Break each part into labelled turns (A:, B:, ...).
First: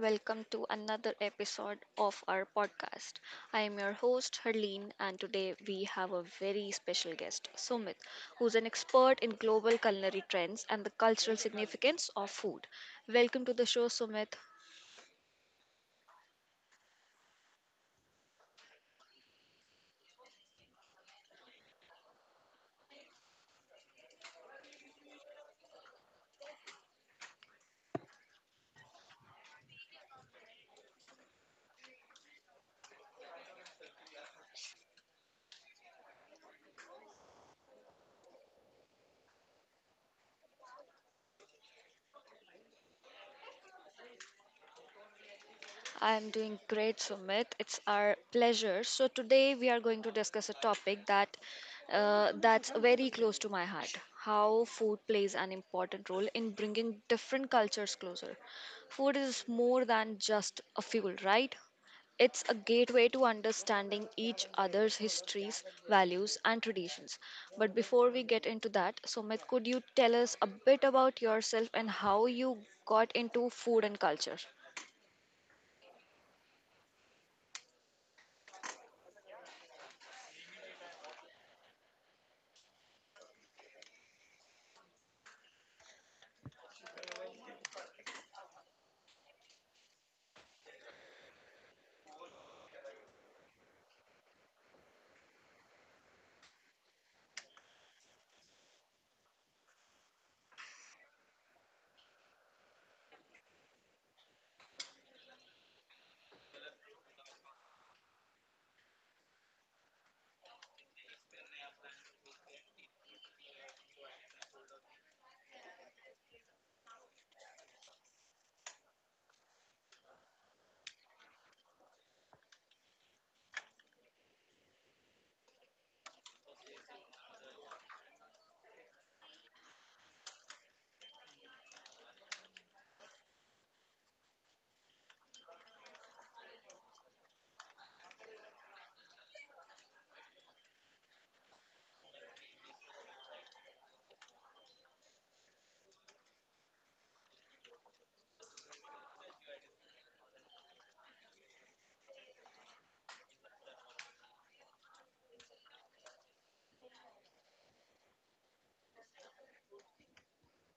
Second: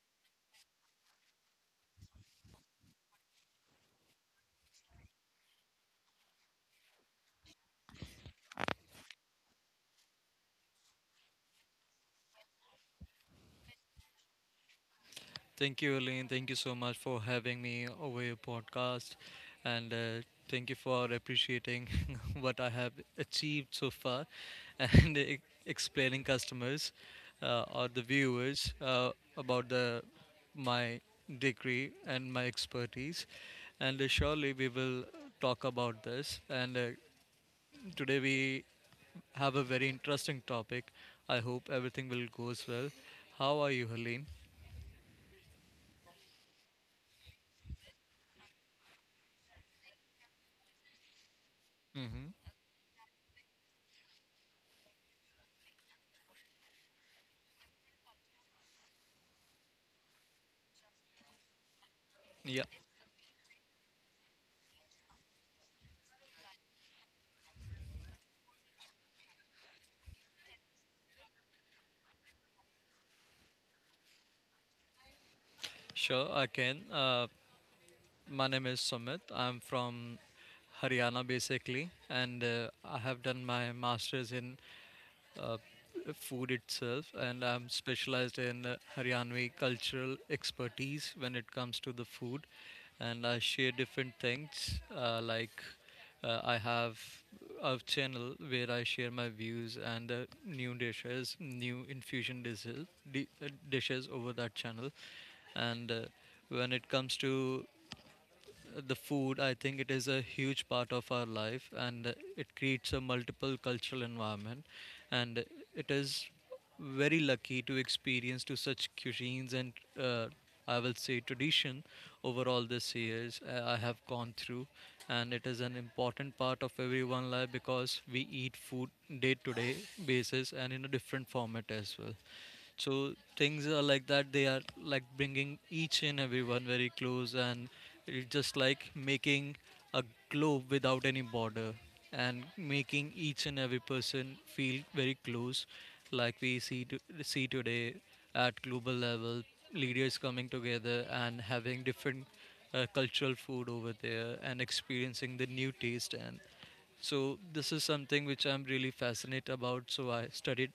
A: Welcome to another episode of our podcast. I am your host, Harleen, and today we have a very special guest, Sumit, who's an expert in global culinary trends and the cultural significance of food. Welcome to the show, Sumit.
B: Thank you, Elaine. Thank you so much for having me over your podcast. And Thank you for appreciating what I have achieved so far and explaining customers or the viewers about the my degree and my expertise. And Surely we will talk about this. And Today we have a very interesting topic. I hope everything will goes well. How are you, Helene?
A: I'm doing great, Sumit. It's our pleasure. So today we are going to discuss a topic that
B: Mm-hmm.
A: that's very close to my heart: how food plays an important role in bringing different cultures closer. Food is more than just a fuel, right? It's a
B: Yeah.
A: gateway to understanding each other's histories, values, and traditions. But before we get into that, Sumit, could you tell us a bit about yourself and how you got into food and culture?
B: Sure, I can. My name is Sumit. I'm from Haryana basically, and I have done my master's in uh, food itself, and I'm specialized in Haryanvi cultural expertise when it comes to the food. And I share different things like I have a channel where I share my views and new dishes, new infusion dishes, dishes over that channel and when it comes to the food, I think it is a huge part of our life, and it creates a multiple cultural environment, and it is very lucky to experience to such cuisines and uh, I will say tradition over all these years. I have gone through, and it is an important part of everyone life because we eat food day to day basis and in a different format as well. So things are like that. They are like bringing each and everyone very close, and it's just like making a globe without any border, and making each and every person feel very close, like we see see today at global level. Leaders coming together and having different cultural food over there and experiencing the new taste. And so this is something which I'm really fascinated about. So I studied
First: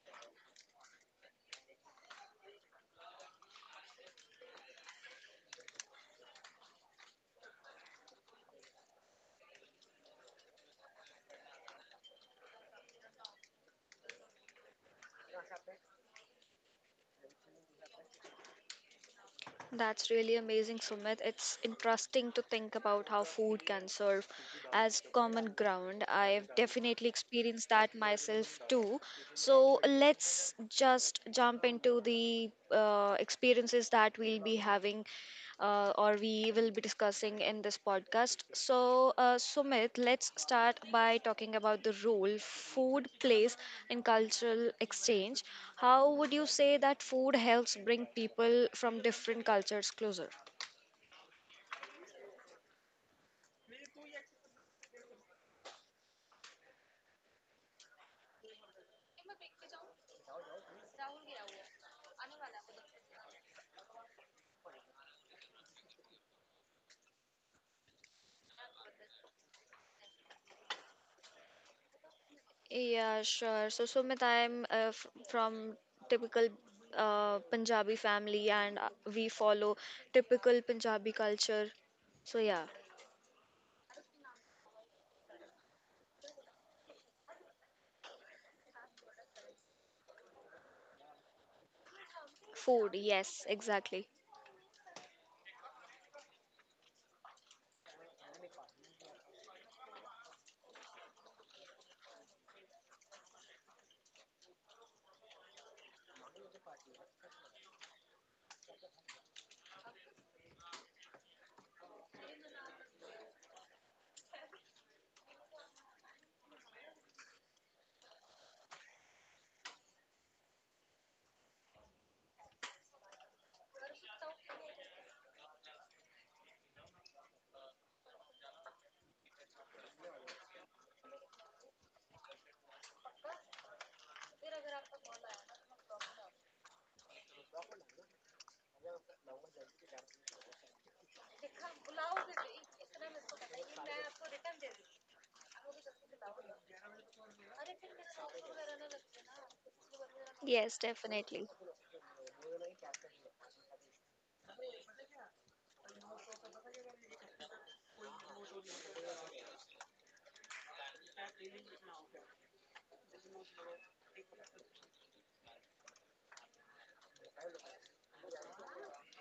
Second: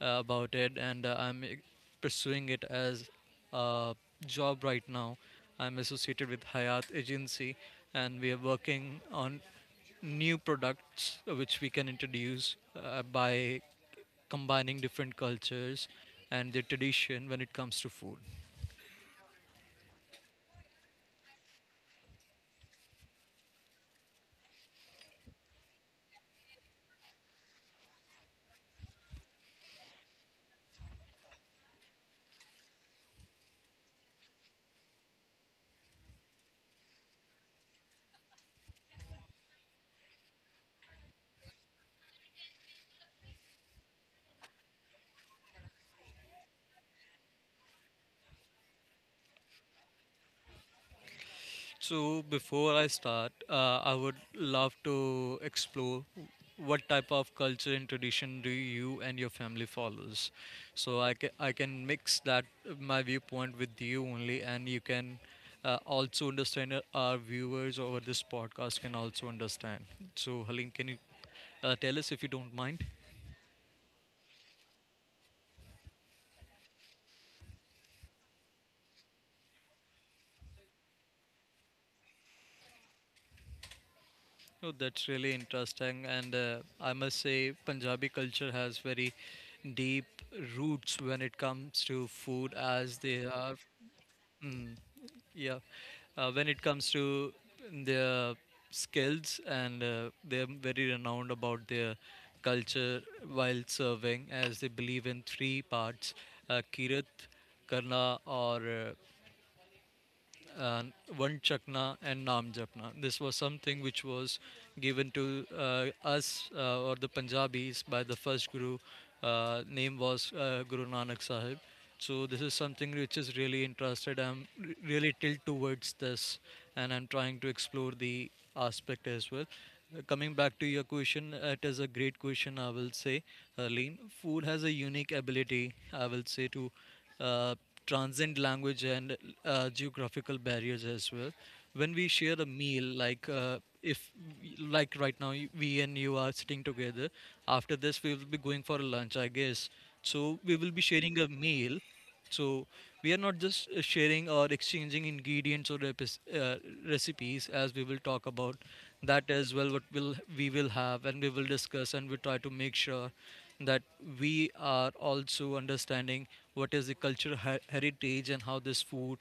B: about it, and pursuing it as a job right now. I'm associated with Hayat Agency, and we are working on new products which we can introduce by combining different cultures and their tradition when it comes to food.
A: That's really amazing, Sumit. It's interesting to think about how food can serve as common ground. I've definitely experienced that myself too. So let's just jump into the experiences that we'll be having or we will be discussing in this podcast. So, Sumit, let's start by talking about the role food plays in cultural exchange. How would you say that food helps bring people from different cultures closer?
B: So before I start, I would love to explore what type of culture and tradition do you and your family follows. So I can mix that my viewpoint with you only, and you can also understand, our viewers over this podcast can also understand. So Halim, can you tell us if you don't mind?
A: Yeah, sure. So, Sumit, I'm from typical Punjabi family, and we follow typical Punjabi culture. So, yeah,
B: Oh, that's really interesting, and I must say, Punjabi culture has very deep roots when it comes to food,
A: food.
B: as they
A: Yes,
B: are,
A: exactly.
B: mm, yeah, when it comes to their skills, and they're very renowned about their culture while serving, as they believe in three parts: kirat, karna, or and one chakna and naam japna. This was something which was given to us or the Punjabis by the first guru, name was Guru Nanak Sahib. So this is something which is really interested. I'm really tilted towards this, and I'm trying to explore the aspect as well. Coming back to your question, it is a great question, I will say, Arlene. Food has a unique ability, I will say, to uh, transcend language and geographical barriers as well. When we share a meal, like if like right now we and you are sitting together, after this we will be going for a lunch, I guess. So we will
A: Yes,
B: be sharing a
A: definitely.
B: meal. So we are not just sharing or exchanging ingredients or recipes, as we will talk about that as well. What will we will have and we will discuss, and we try to make sure that we are also understanding what is the cultural heritage and how this food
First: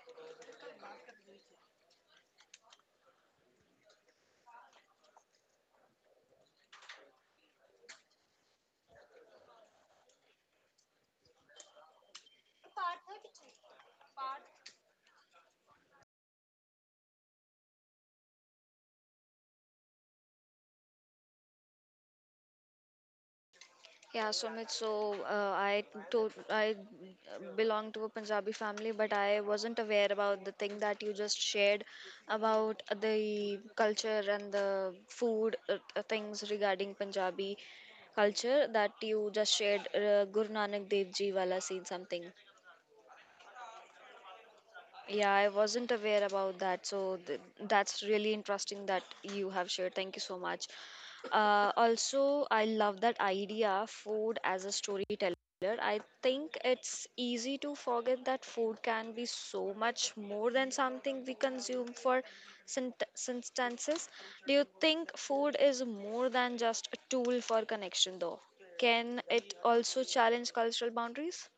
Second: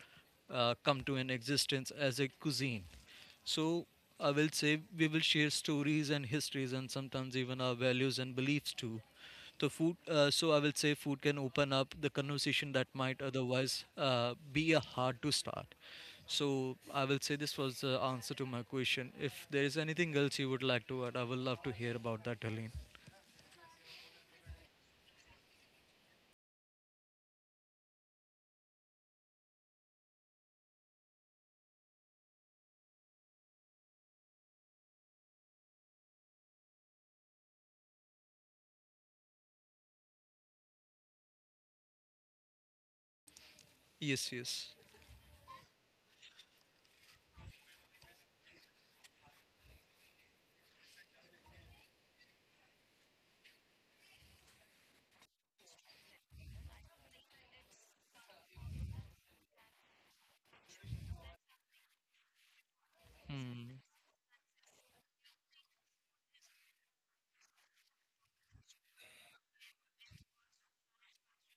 B: come to an existence as a cuisine. So I will say we will share stories and histories and sometimes even our values and beliefs too. So so I will say food can open up the conversation that might otherwise be a hard to start. So I will say this was the answer to my question. If there is anything else you would like to add, I would love to hear about that, Helene.
A: Yeah, Sumit. So I belong to a Punjabi family, but I wasn't aware about the thing that you just shared about the culture and the food things regarding Punjabi culture that you just shared. Guru Nanak Dev Ji wala scene something.
B: Yes, yes.
A: Yeah, I wasn't aware about that. That's really interesting that you have shared. Thank you so much. Also, I love that idea, food as a storyteller. I think it's easy to forget that food can be so much more than something we consume for
B: Hmm.
A: substances. Do you think food is more than just a tool for connection, though? Can it also challenge cultural boundaries?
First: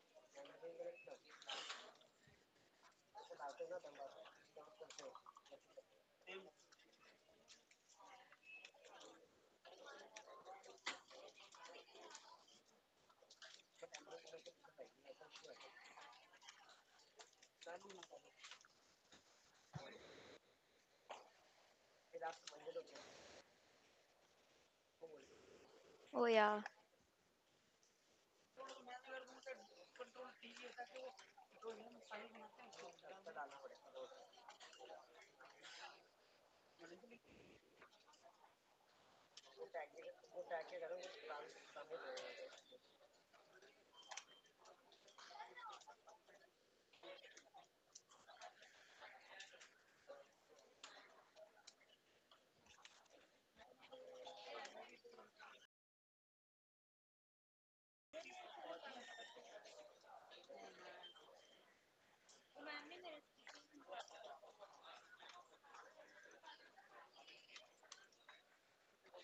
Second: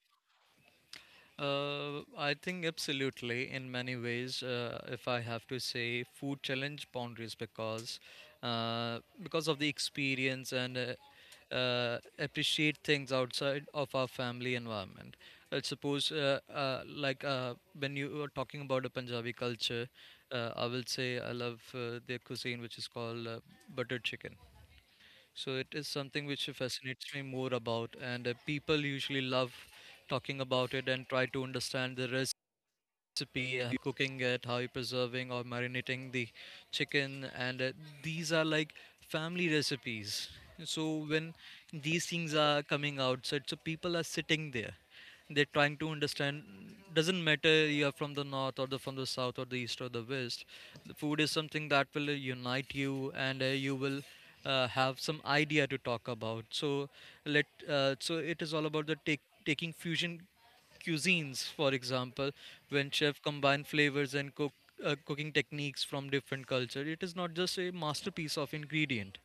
B: I think absolutely. In many ways, if I have to say, food challenge boundaries because because of the experience and appreciate things outside of our family environment. I suppose, like when you were talking about the Punjabi culture, I will say I love their cuisine, which is called butter chicken. So it is
A: Oh,
B: something which
A: yeah.
B: fascinates me more about, and people usually love talking about it and try to understand the risk recipe, cooking it, how you're preserving or marinating the chicken, and these are like family recipes. So when these things are coming outside, so people are sitting there, they're trying to understand. Doesn't matter you are from the north or the from the south or the east or the west. The food is something that will unite you, and you will have some idea to talk about. So let so it is all about the take taking fusion cuisines, for example, when chef combine flavors and cooking techniques from different culture, it is not just a masterpiece of ingredient.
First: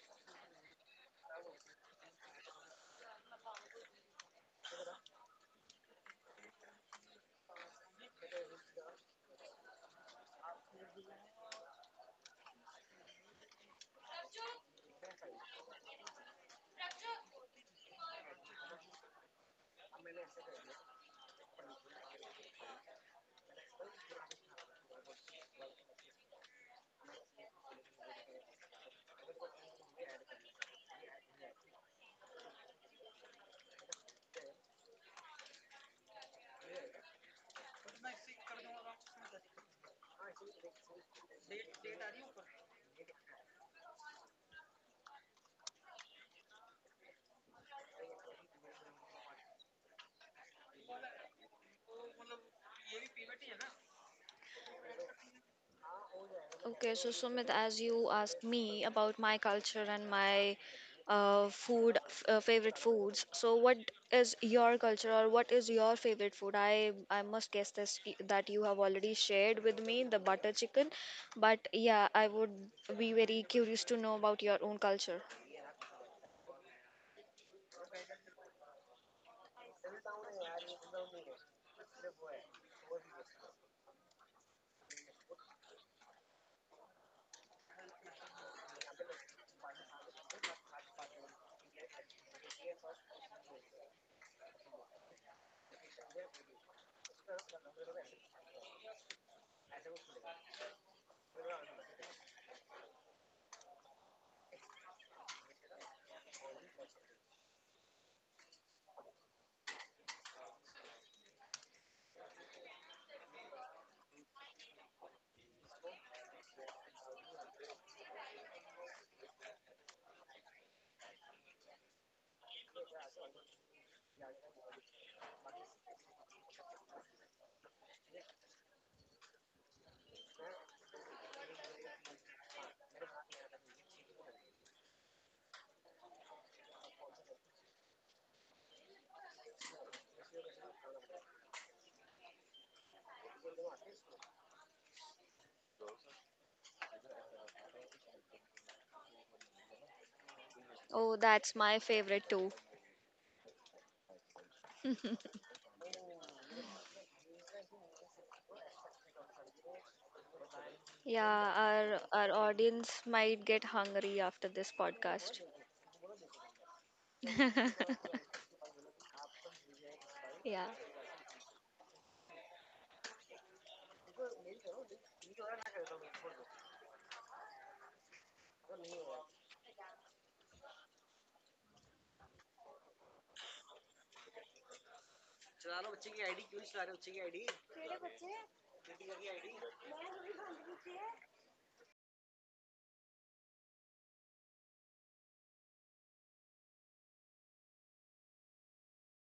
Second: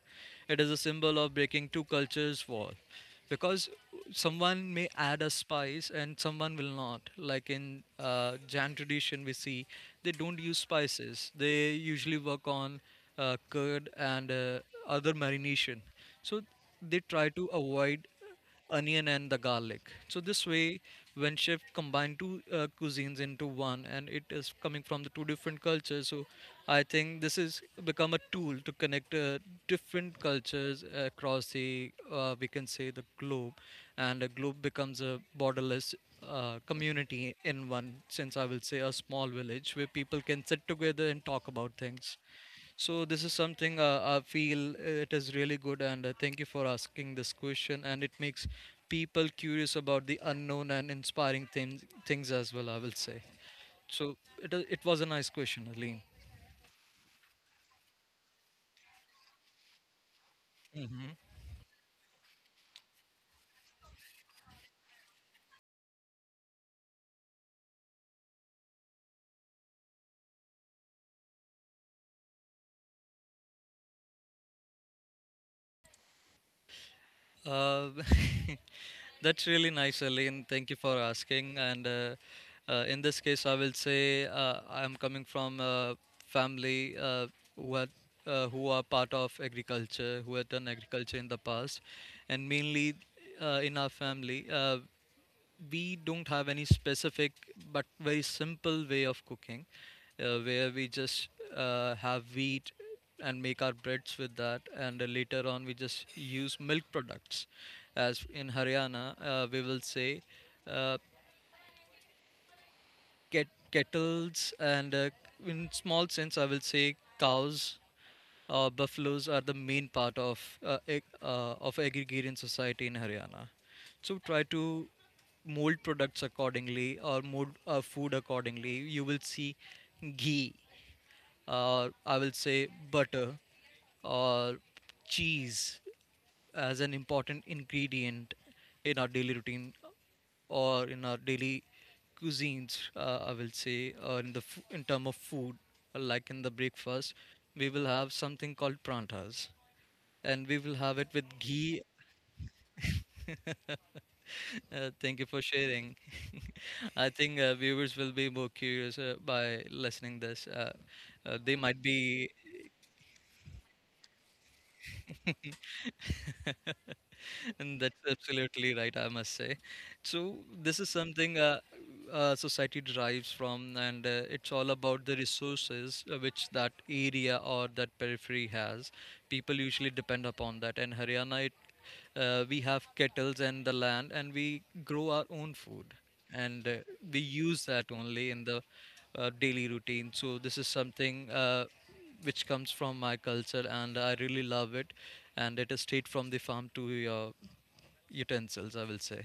B: It is a symbol of breaking two cultures' wall, because someone may add a spice and someone will not. Like in Jan tradition, we see they don't use spices. They usually work on curd and other marination. So they try to avoid onion and the garlic. So this way, when chef combine two cuisines into one, and it is coming from the two different cultures. So I think this is become a tool to connect different cultures across the, we can say, the globe, and a globe becomes a borderless. Community in one sense, I will say, a small village where people can sit together and talk about things. So this is something I feel it is really good, and thank you for asking this question. And it makes people curious about the unknown and inspiring things as well, I will say. So it it was a nice question, Aline.
A: Okay, so Sumit, as you asked me about my culture and my
B: Hmm.
A: food, favorite foods. So, what is your culture, or what is your favorite food? I must guess that you have already shared with me the butter chicken, but yeah, I would be very curious to know about your own culture.
B: Uh, That's really nice, Aline. Thank you for asking. And In this case, I will say, I'm coming from a family who had, who are part of agriculture, who had done agriculture in the past, and mainly in our family. We don't have any specific but very simple way of cooking where we just have wheat and make our breads with that, and later on we just use milk products, as in Haryana, we will say, uh, kettles, and in small sense I will say cows or buffaloes are the main part of of agrarian society in Haryana. So try to mold products accordingly, or mold food accordingly. You will see ghee, or I will say butter, or cheese as an important ingredient in our daily routine or in our daily cuisines, I will say, or in term of food, like in the breakfast we will have something called prantas, and we will have it
A: Oh,
B: with
A: that's my
B: ghee.
A: favorite too.
B: Thank you for sharing. I think viewers will be more curious by listening this. Uh,
A: Yeah,
B: they might
A: our
B: be.
A: our audience might get hungry after this podcast.
B: And that's absolutely right, I must say. So
A: Yeah.
B: this is something society derives from, and it's all about the resources which that area or that periphery has. People usually depend upon that, and Haryana it, we have kettles and the land and we grow our own food, and we use that only in the daily routine. So this is something which comes from my culture, and I really love it. And it is straight from the farm to your utensils, I will say.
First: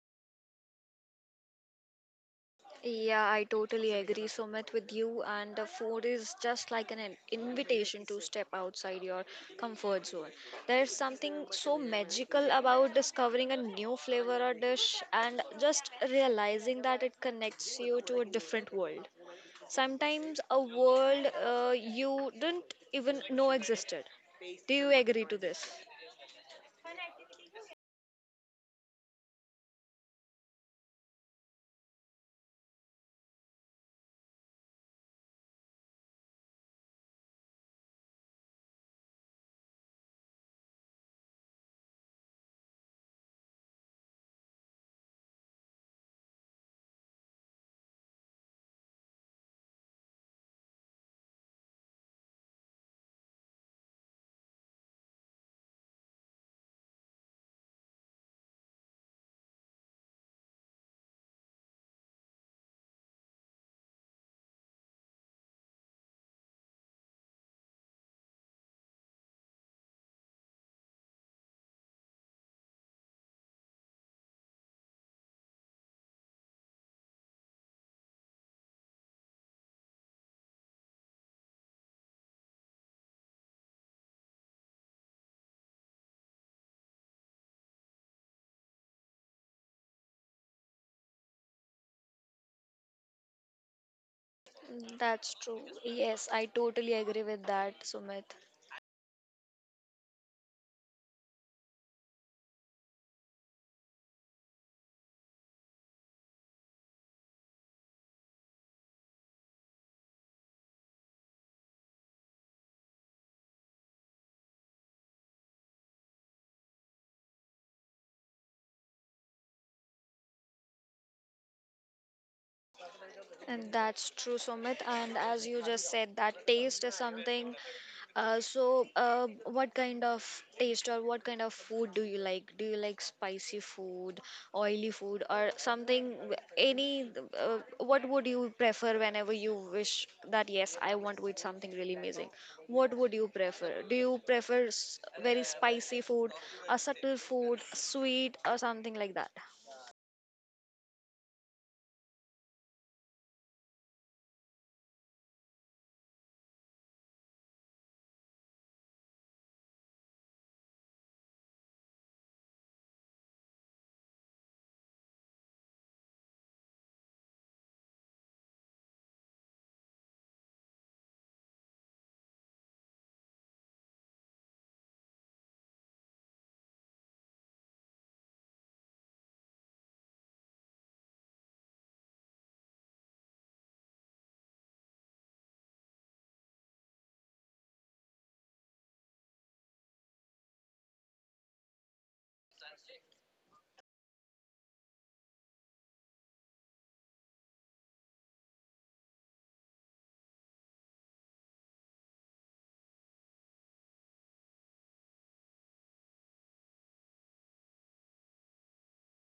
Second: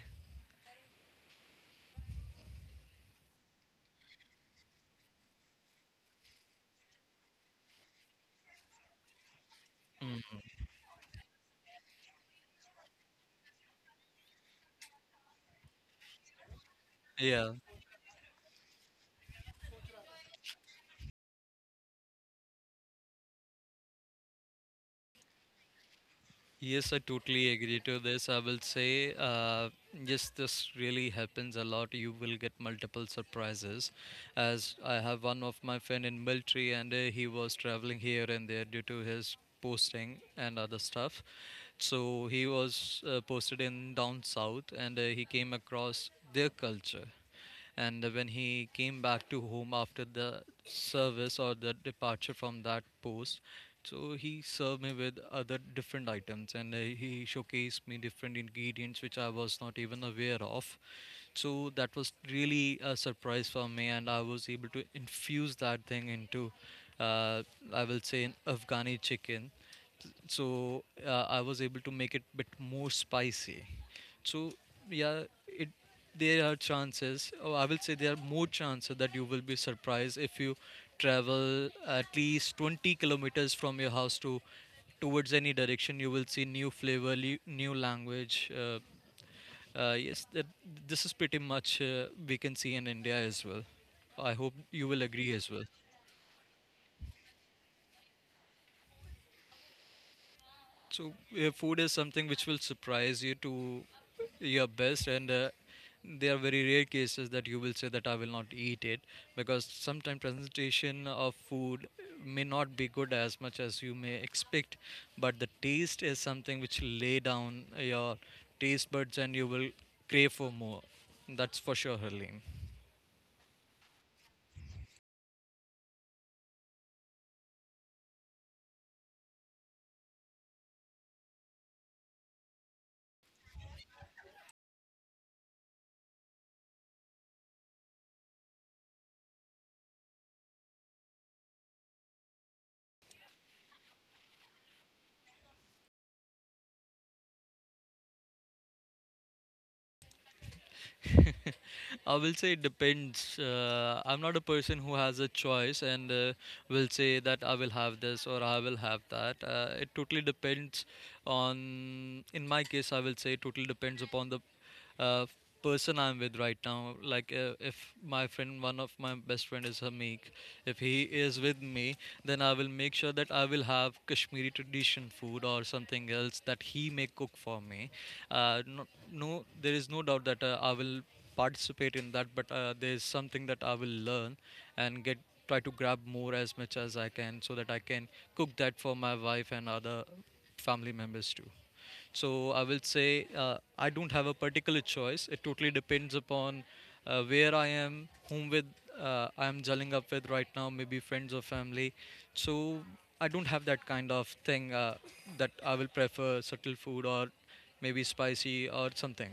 A: Yeah, I totally agree so with you. And the food is just like an invitation to step outside your comfort zone. There's something so magical about discovering a new flavor or dish and just realizing that it
B: Yeah.
A: connects you to a different world. Sometimes a world you didn't even know existed. Do you agree to this?
B: Yes, I totally agree to this. I will say, yes, this really happens a lot. You will get multiple surprises. As I have one of my friend in military, and he was traveling here and there due to his posting and other stuff. So he was posted in down south, and he came across their culture. And when he came back to home after the service or the departure from that post, so he served me with other different items, and he showcased me different ingredients which I was not even aware of. So that was really a surprise for me, and I was able to infuse that thing into, uh, I will say, an Afghani chicken. So I was able to make it bit more spicy. So yeah, it there are chances, or I will say there are more chances, that you will be surprised if you travel at least 20 kilometers from your house to towards any direction. You will see new flavor, new language. uh, yes, this is pretty much we can see in India as well. I hope you
A: Mm,
B: will agree
A: that's
B: as
A: true.
B: well.
A: Yes, I totally agree with that, Sumit.
B: So food is something which will surprise you to your best, and there are very rare cases that you will say that I will not eat it because sometimes presentation of food may not be good as much as you may expect, but the taste is something which lay down your taste buds and you will crave for more. That's for sure, Harleen.
A: And that's true, Sumit. And as you just said, that taste is something. What kind of taste or what kind of food do you like? Do you like spicy food, oily food, or something? Any, what would you prefer whenever you wish that, yes, I want to eat something really amazing? What would you prefer? Do you prefer very spicy food, a subtle food, sweet, or something like that?
B: I will say it depends. I'm not a person who has a choice and will say that I will have this or I will have that. It totally depends on, in my case, I will say it totally depends upon the uh, person I'm with right now. Like if my friend, one of my best friend is Hamik, if he is with me, then I will make sure that I will have Kashmiri tradition food or something else that he may cook for me. No, no, there is no doubt that I will participate in that, but there is something that I will learn and get try to grab more as much as I can so that I can cook that for my wife and other family members too. So I will say I don't have a particular choice. It totally depends upon where I am, whom with I am jelling up with right now, maybe friends or family. So I don't have that kind of thing that I will prefer subtle food or maybe spicy or something.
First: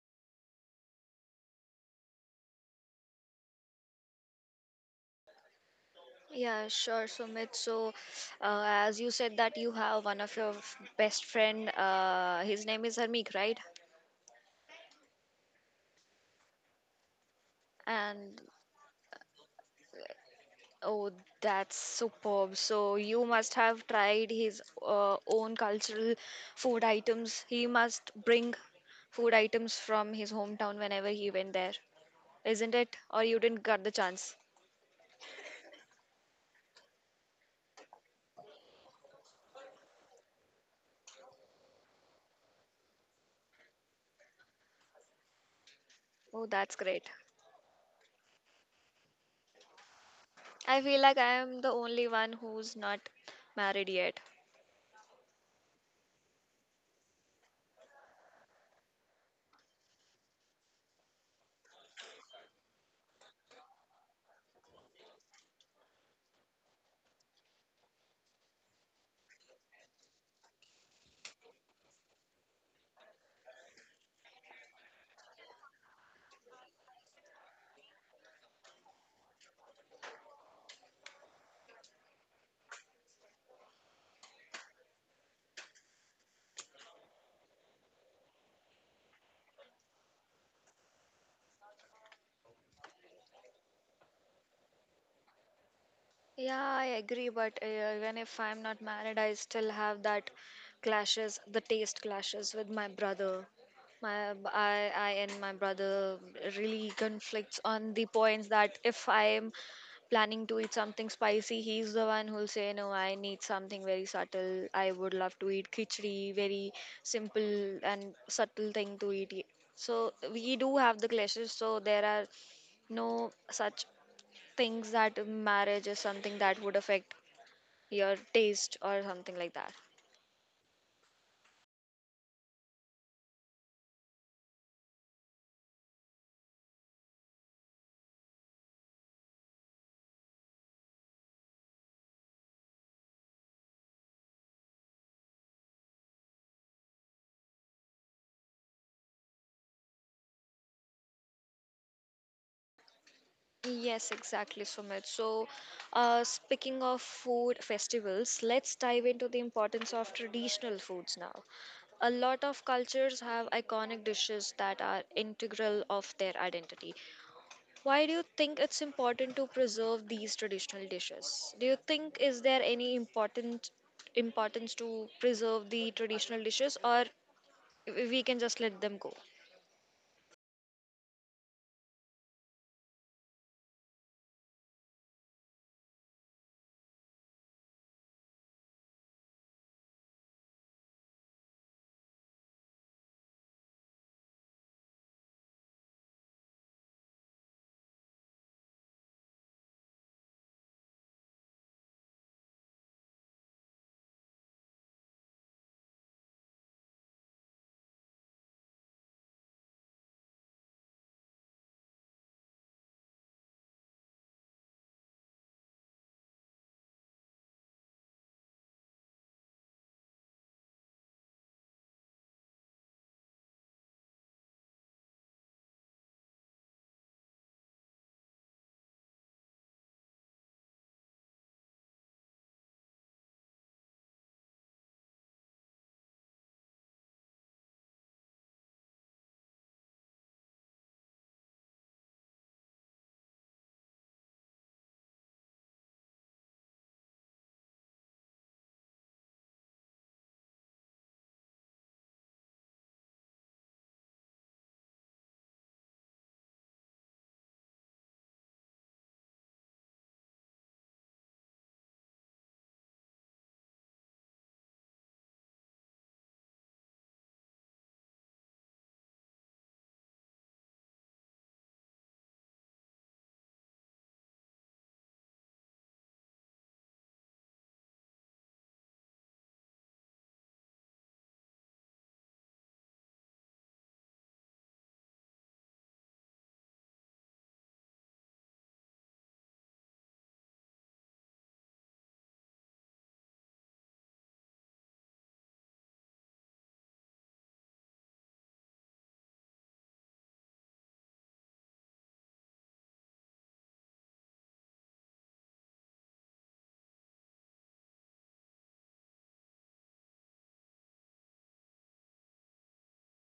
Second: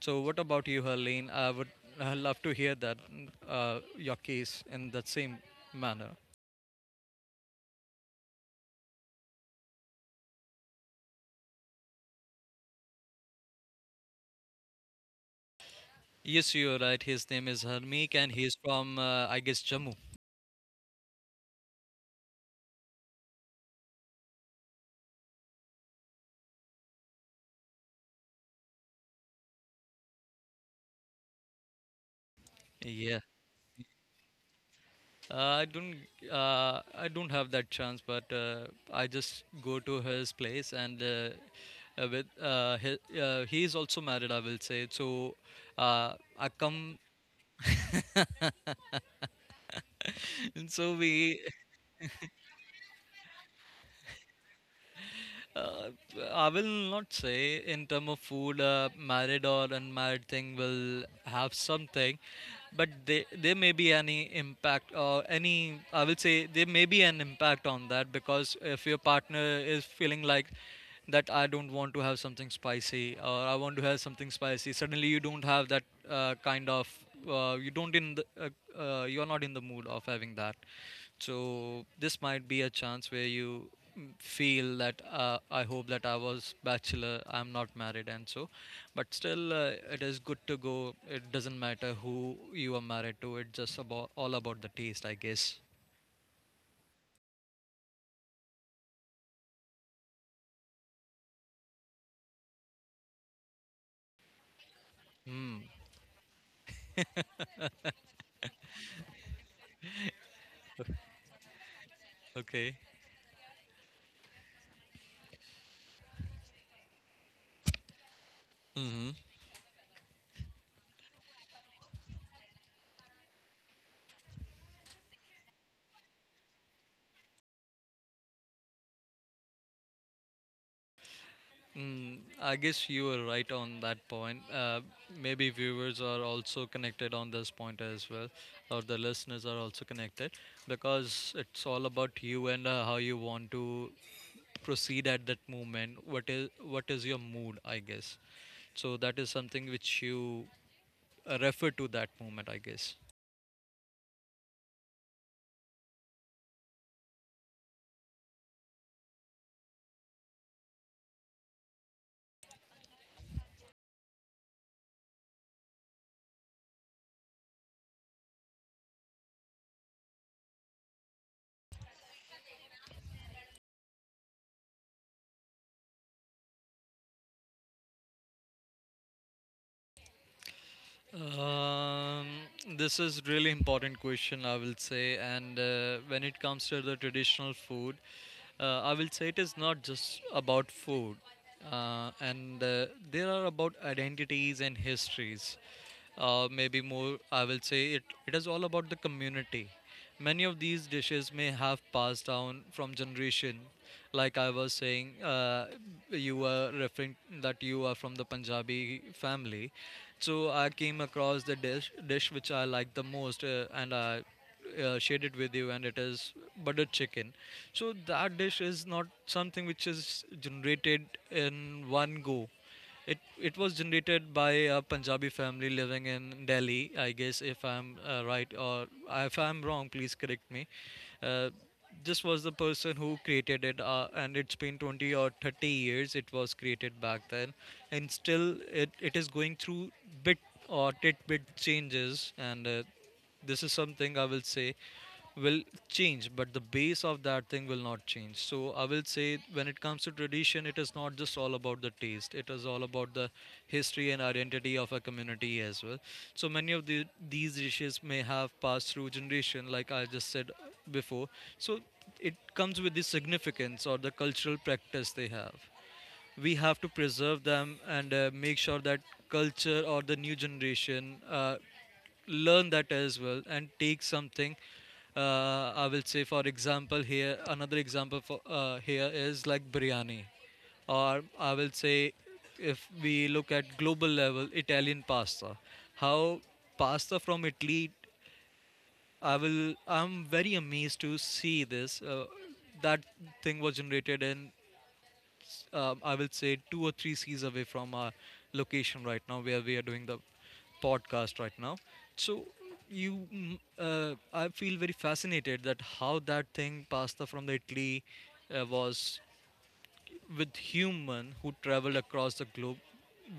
B: So what about you, Harleen? I would love to hear that your case in that same manner.
A: Yeah, sure, Sumit. So, as you said that you have one of your best friend, his name is Harmeek, right?
B: Yes, you're right. His name is Harmeek and
A: And
B: he's from, I guess, Jammu.
A: oh, that's superb. So you must have tried his own cultural food items. He must bring food items from his hometown whenever he went there, isn't it?
B: Yeah.
A: Or you didn't get the chance.
B: Uh, I don't. I don't have that chance, but I just go to his place and with he is also married. I will say so. Uh,
A: Oh,
B: I
A: that's
B: come,
A: great.
B: and
A: I
B: so
A: feel like I
B: we.
A: am the only one who's not married yet.
B: Uh, I will not say in term of food, married or unmarried thing will have something, but there may be any impact or any. I will say there may be an impact on that because if your partner is feeling like that I don't want to have something spicy or I want to have something spicy, suddenly you don't have that kind of. You are not in the mood of having that, so this might be a chance where you feel that I hope that I was bachelor, I'm not married, and so. But still, it is good to go. It doesn't matter who you are married to. It's just about all about the taste, I guess.
A: Yeah, I agree, but even if I'm not married, I still have that clashes, the taste clashes with my brother. I and my
B: Hmm.
A: brother really conflicts on the points that if I'm planning to eat something spicy, he's the one who'll say,
B: Okay.
A: "No, I need something very subtle. I would love to eat khichdi, very simple and subtle thing
B: Mm-hmm.
A: to eat." So we do have the clashes, so there are no such things that marriage is something that would affect your taste or something like that.
B: I guess you were right on that point. Maybe viewers are also connected on this point as well, or the listeners are also connected because it's all about you and how you want to proceed at that moment. What is your mood, I guess. So that is something which you refer to that moment, I guess.
A: Yes, exactly, Sumit. So, speaking of food festivals, let's dive into the importance of traditional foods now. A lot of cultures have iconic dishes that are integral of their identity. Why do you think it's important to preserve these traditional dishes? Do you think is there any important importance to preserve the traditional dishes or we can just let them go?
B: um, this is really important question, I will say, and when it comes to the traditional food, I will say it is not just about food, and there are about identities and histories, maybe more. I will say it is all about the community. Many of these dishes may have passed down from generation, like I was saying, you were referring that you are from the Punjabi family. So I came across the dish which I like the most, and I shared it with you, and it is butter chicken. So that dish is not something which is generated in one go. It was generated by a Punjabi family living in Delhi, I guess. If I'm right or if I'm wrong, please correct me. Uh, this was the person who created it, and it's been 20 or 30 years it was created back then, and still it is going through bit or tidbit changes, and this is something I will say will change, but the base of that thing will not change. So I will say when it comes to tradition, it is not just all about the taste. It is all about the history and identity of a community as well. So many of these dishes may have passed through generation, like I just said before. So it comes with the significance or the cultural practice they have. We have to preserve them and make sure that culture or the new generation learn that as well and take something. I will say, for example, here another example for here is like biryani, or I will say if we look at global level Italian pasta, how pasta from Italy, I'm very amazed to see this, that thing was generated in, I will say, two or three seas away from our location right now, where we are doing the podcast right now. So I feel very fascinated that how that thing pasta from the Italy was with human who traveled across the globe,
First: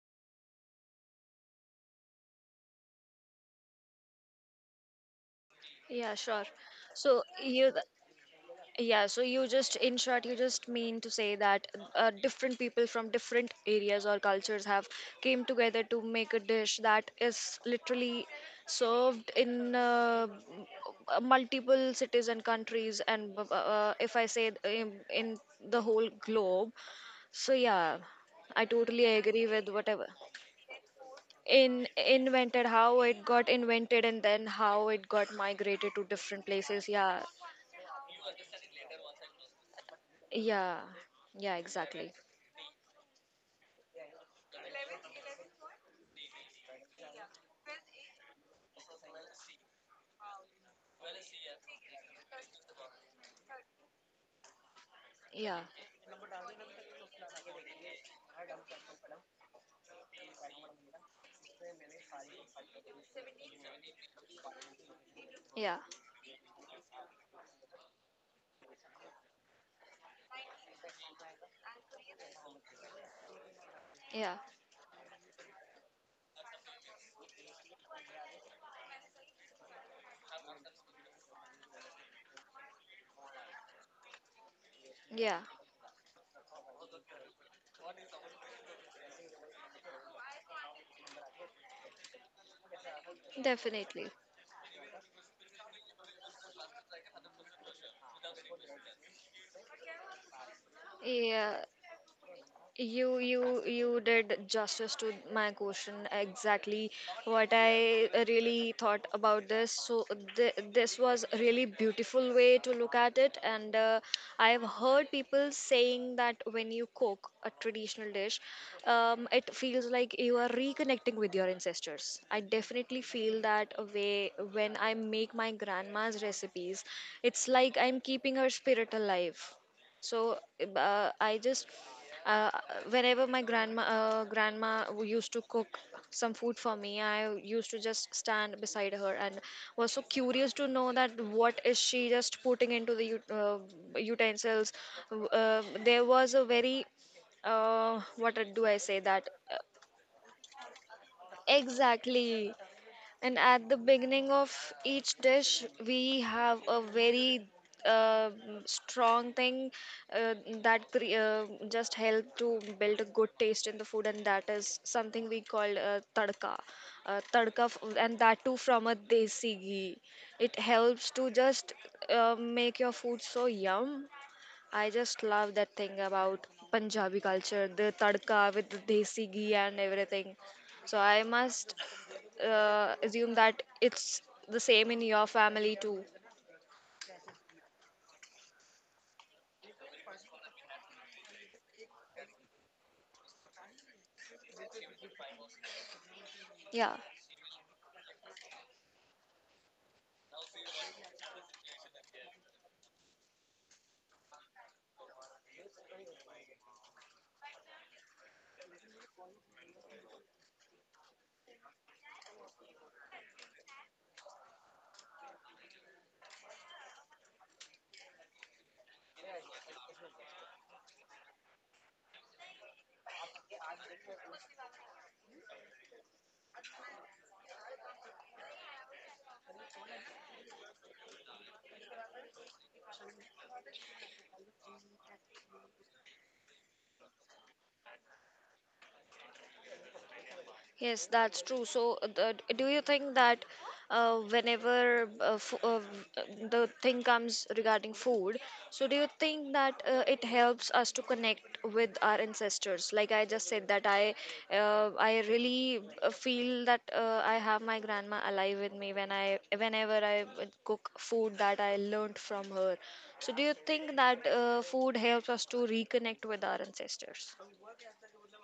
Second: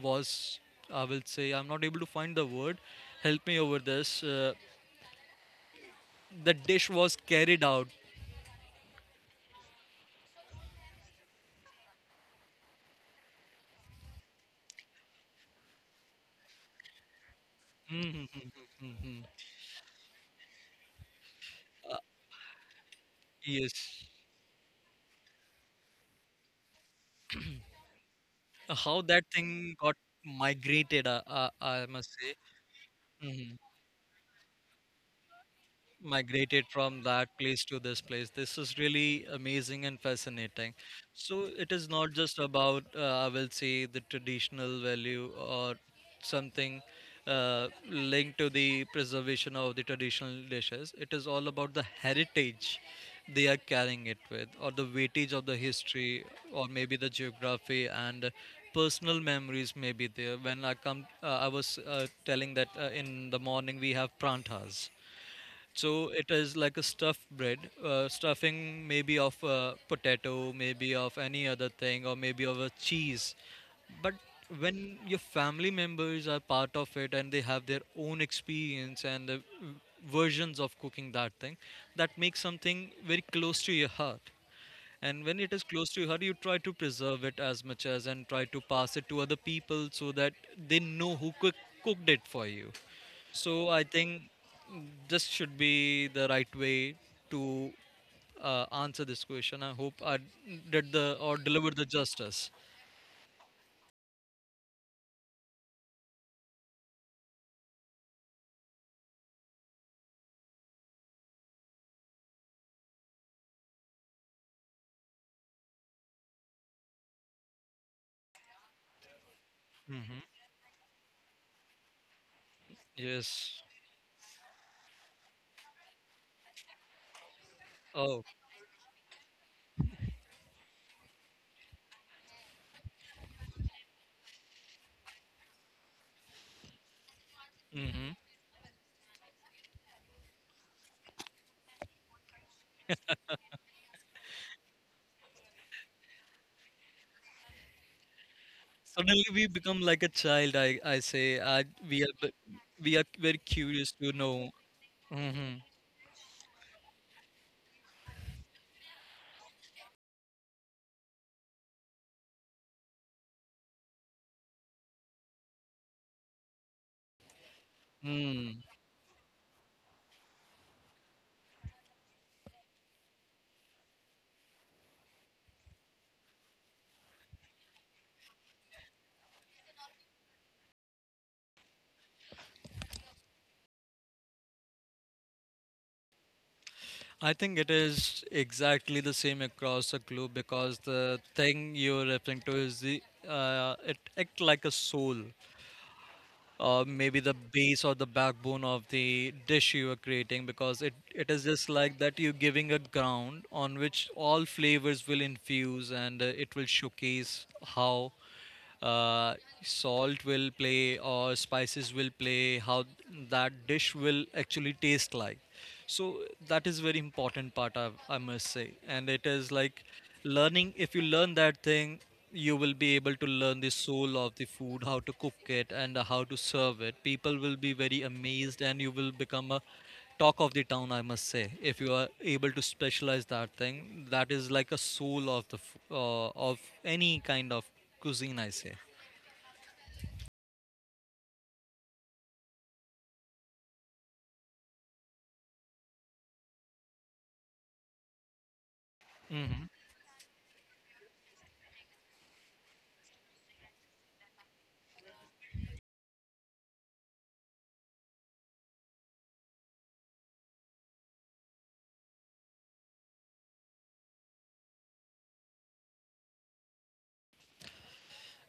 B: was, I will say, I'm not able to find the word. Help me over this.
A: Yeah, sure.
B: The dish was
A: So
B: carried
A: you, th-
B: out.
A: yeah, so you just, in short, you just mean to say that different people from different areas or cultures have came together to make a dish that is literally served in multiple cities and countries, and
B: Yes,
A: if I say in the whole globe. So yeah, I
B: how
A: totally
B: that
A: agree with
B: thing got
A: whatever
B: migrated. I
A: in
B: must say.
A: invented, how it got
B: Mm-hmm.
A: invented and then how it got migrated to different
B: Migrated
A: places.
B: from
A: Yeah,
B: that place to this place. This is really amazing and fascinating.
A: yeah,
B: So
A: yeah,
B: it is not
A: exactly.
B: just about, I will say, the traditional value or something linked to the preservation of the traditional dishes. It is all about the heritage they are carrying it with, or the weightage of the
A: Yeah,
B: history, or maybe the geography and personal memories may be there. When I come, I was telling that in the morning we have pranthas,
A: yeah,
B: so it is like a stuffed bread, stuffing maybe of a potato, maybe of any other thing, or maybe of a cheese. But
A: yeah,
B: when your family members are part of it and they have their own experience and the versions of cooking that thing, that makes something very close to your heart. And when
A: yeah,
B: it is close to your heart, you try to preserve it as much as and try to pass it to other people so that they know who cooked it for you. So I
A: definitely.
B: think this should be the right way to answer this question. I hope I did the or
A: Yeah,
B: delivered the justice.
A: you did justice to my question exactly what I really thought about this. This was a really beautiful way to look at it, and I've heard people saying that when you cook a traditional dish, it feels like
B: Hmm.
A: you are reconnecting with your ancestors. I definitely feel
B: Yes.
A: that way when I make my grandma's recipes. It's like I'm
B: Oh.
A: keeping her spirit alive, so I just uh, whenever my grandma used to cook some food for me, I used to
B: Hmm.
A: just stand beside her and was so curious to know that what is she just putting into the utensils. There was a very what do I say
B: Suddenly
A: that
B: we become like a child. I say I we are b-
A: exactly,
B: we are very
A: and at the
B: curious to
A: beginning
B: know.
A: of each
B: Hmm.
A: dish, we have a very uh, strong thing uh, that just help to build a good taste in the food, and that is something we call tadka. Tadka, and that
B: Hmm.
A: too from a desi ghee. It helps to just make your food so yum. I just love that thing about Punjabi culture, the tadka with the desi ghee and everything. So I must assume that it's the same in your family too.
B: I think it is exactly the same across the globe because the thing you're referring to is the it act like a soul,
A: Yeah.
B: maybe the base or the backbone of the dish you are creating because it is just like that you're giving a ground on which all flavors will infuse, and it will showcase how uh, salt will play or spices will play how that dish will actually taste like. So that is very important part, I must say. And it is like learning. If you learn that thing, you will be able to learn the soul of the food, how to cook it and how to serve it. People will be very amazed and you will become a talk of the town, I must say. If you are able to specialize that thing, that is like a soul of the of any kind of cuisine, I say.
A: Yes, that's true. So, do you think that whenever f the thing comes regarding food, so do you think that it helps us to connect with our ancestors? Like I just said that I really feel that I have my grandma alive with me whenever I would cook food that I learned from her. So, do you think that food helps us to reconnect with our ancestors?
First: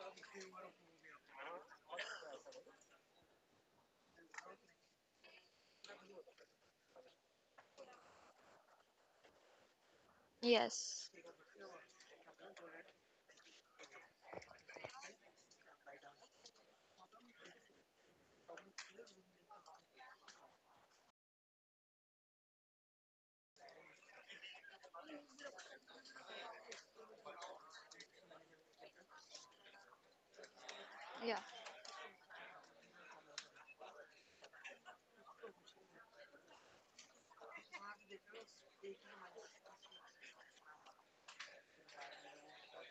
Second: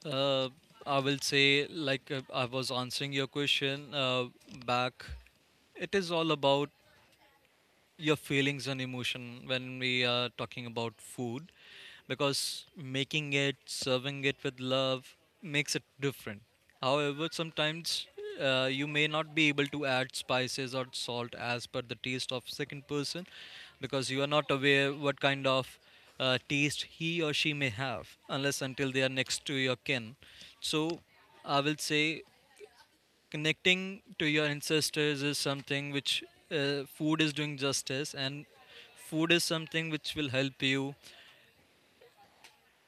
B: Uh, I will say, like I was answering your question back. It is all about your feelings and emotion when we are talking about
A: Yes.
B: food, because making it, serving it with love makes it different. However, sometimes you may not be able to add spices or salt as per the taste of second person, because you are not aware what kind of taste he or she may have unless until they are next to your kin. So
A: Yeah.
B: I will say connecting to your ancestors is something which, food is doing justice, and food is something which will help you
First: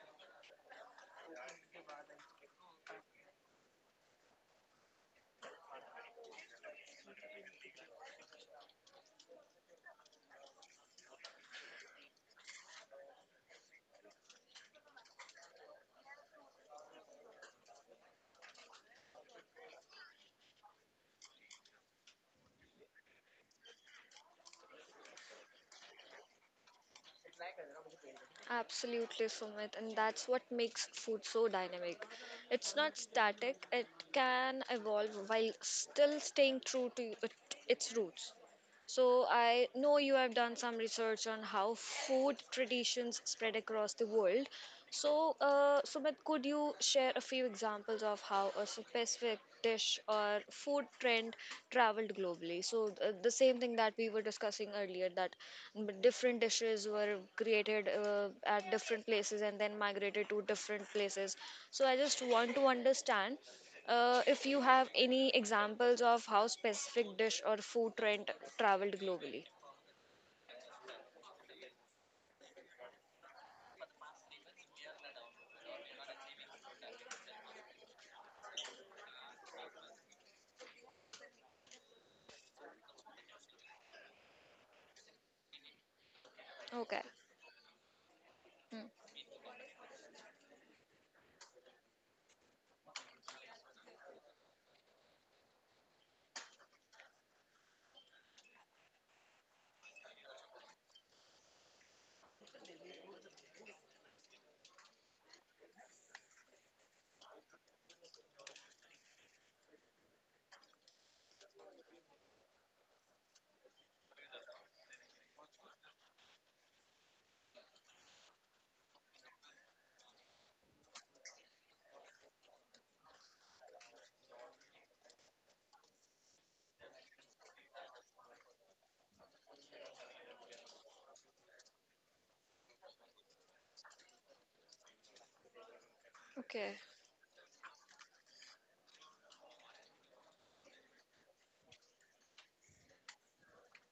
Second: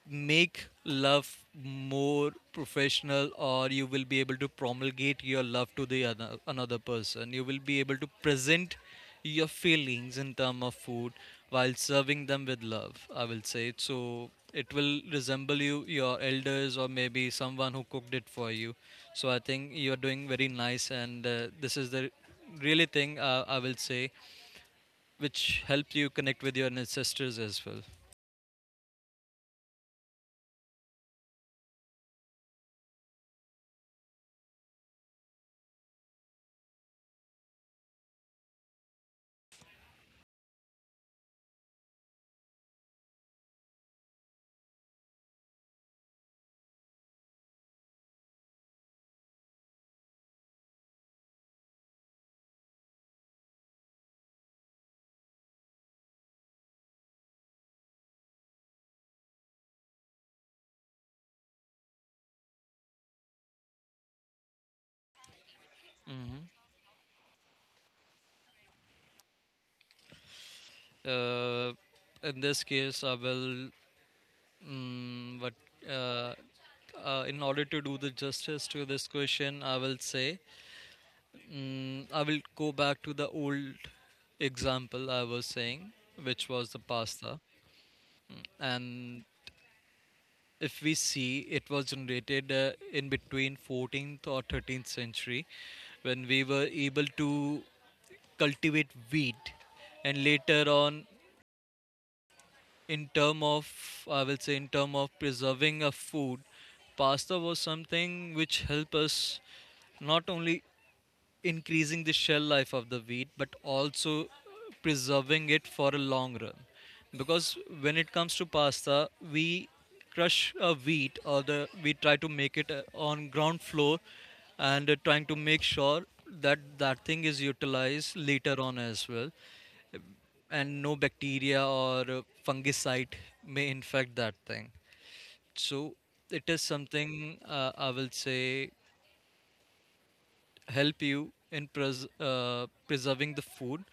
B: make love more professional, or you will be able to promulgate your love to the other, another person. You will be able to present your feelings in term of food while serving them with love, I will say. So it will resemble you your elders or maybe someone who cooked it for you. So I think you are doing very nice, and this is the really thing, I will say, which helps you connect with your ancestors as well.
A: Absolutely, Sumit, and that's what makes food so dynamic. It's not static, it can evolve while still staying true to its roots. So I know you have done some research on how food traditions spread across the world. So, Sumit, could you share a few examples of how a specific dish or food trend traveled globally? So, the same thing that we were discussing earlier, that different dishes were created at different places and then migrated to different places. So, I just want to understand. If you have any examples of how
B: Hmm.
A: specific dish or food trend traveled globally.
B: Uh, in this case, I will. Mm, but uh, in order to do the justice to this question, I will say, mm, I will go back to the old example I was saying, which was the
A: Okay.
B: pasta.
A: Hmm.
B: And if we see, it was generated in between 14th or 13th century, when we were able to cultivate wheat, and later on in term of, I will say, in term of preserving a food, pasta was something which helped us not only increasing the shell life of the wheat but also preserving it for a long run. Because when it comes to pasta, we crush a wheat, or the we try to make it on ground floor, and trying to make sure that that thing is utilized later on as well, and no bacteria or fungicide may infect that thing. So it is
A: Okay.
B: something, I will say, help you in preserving the food,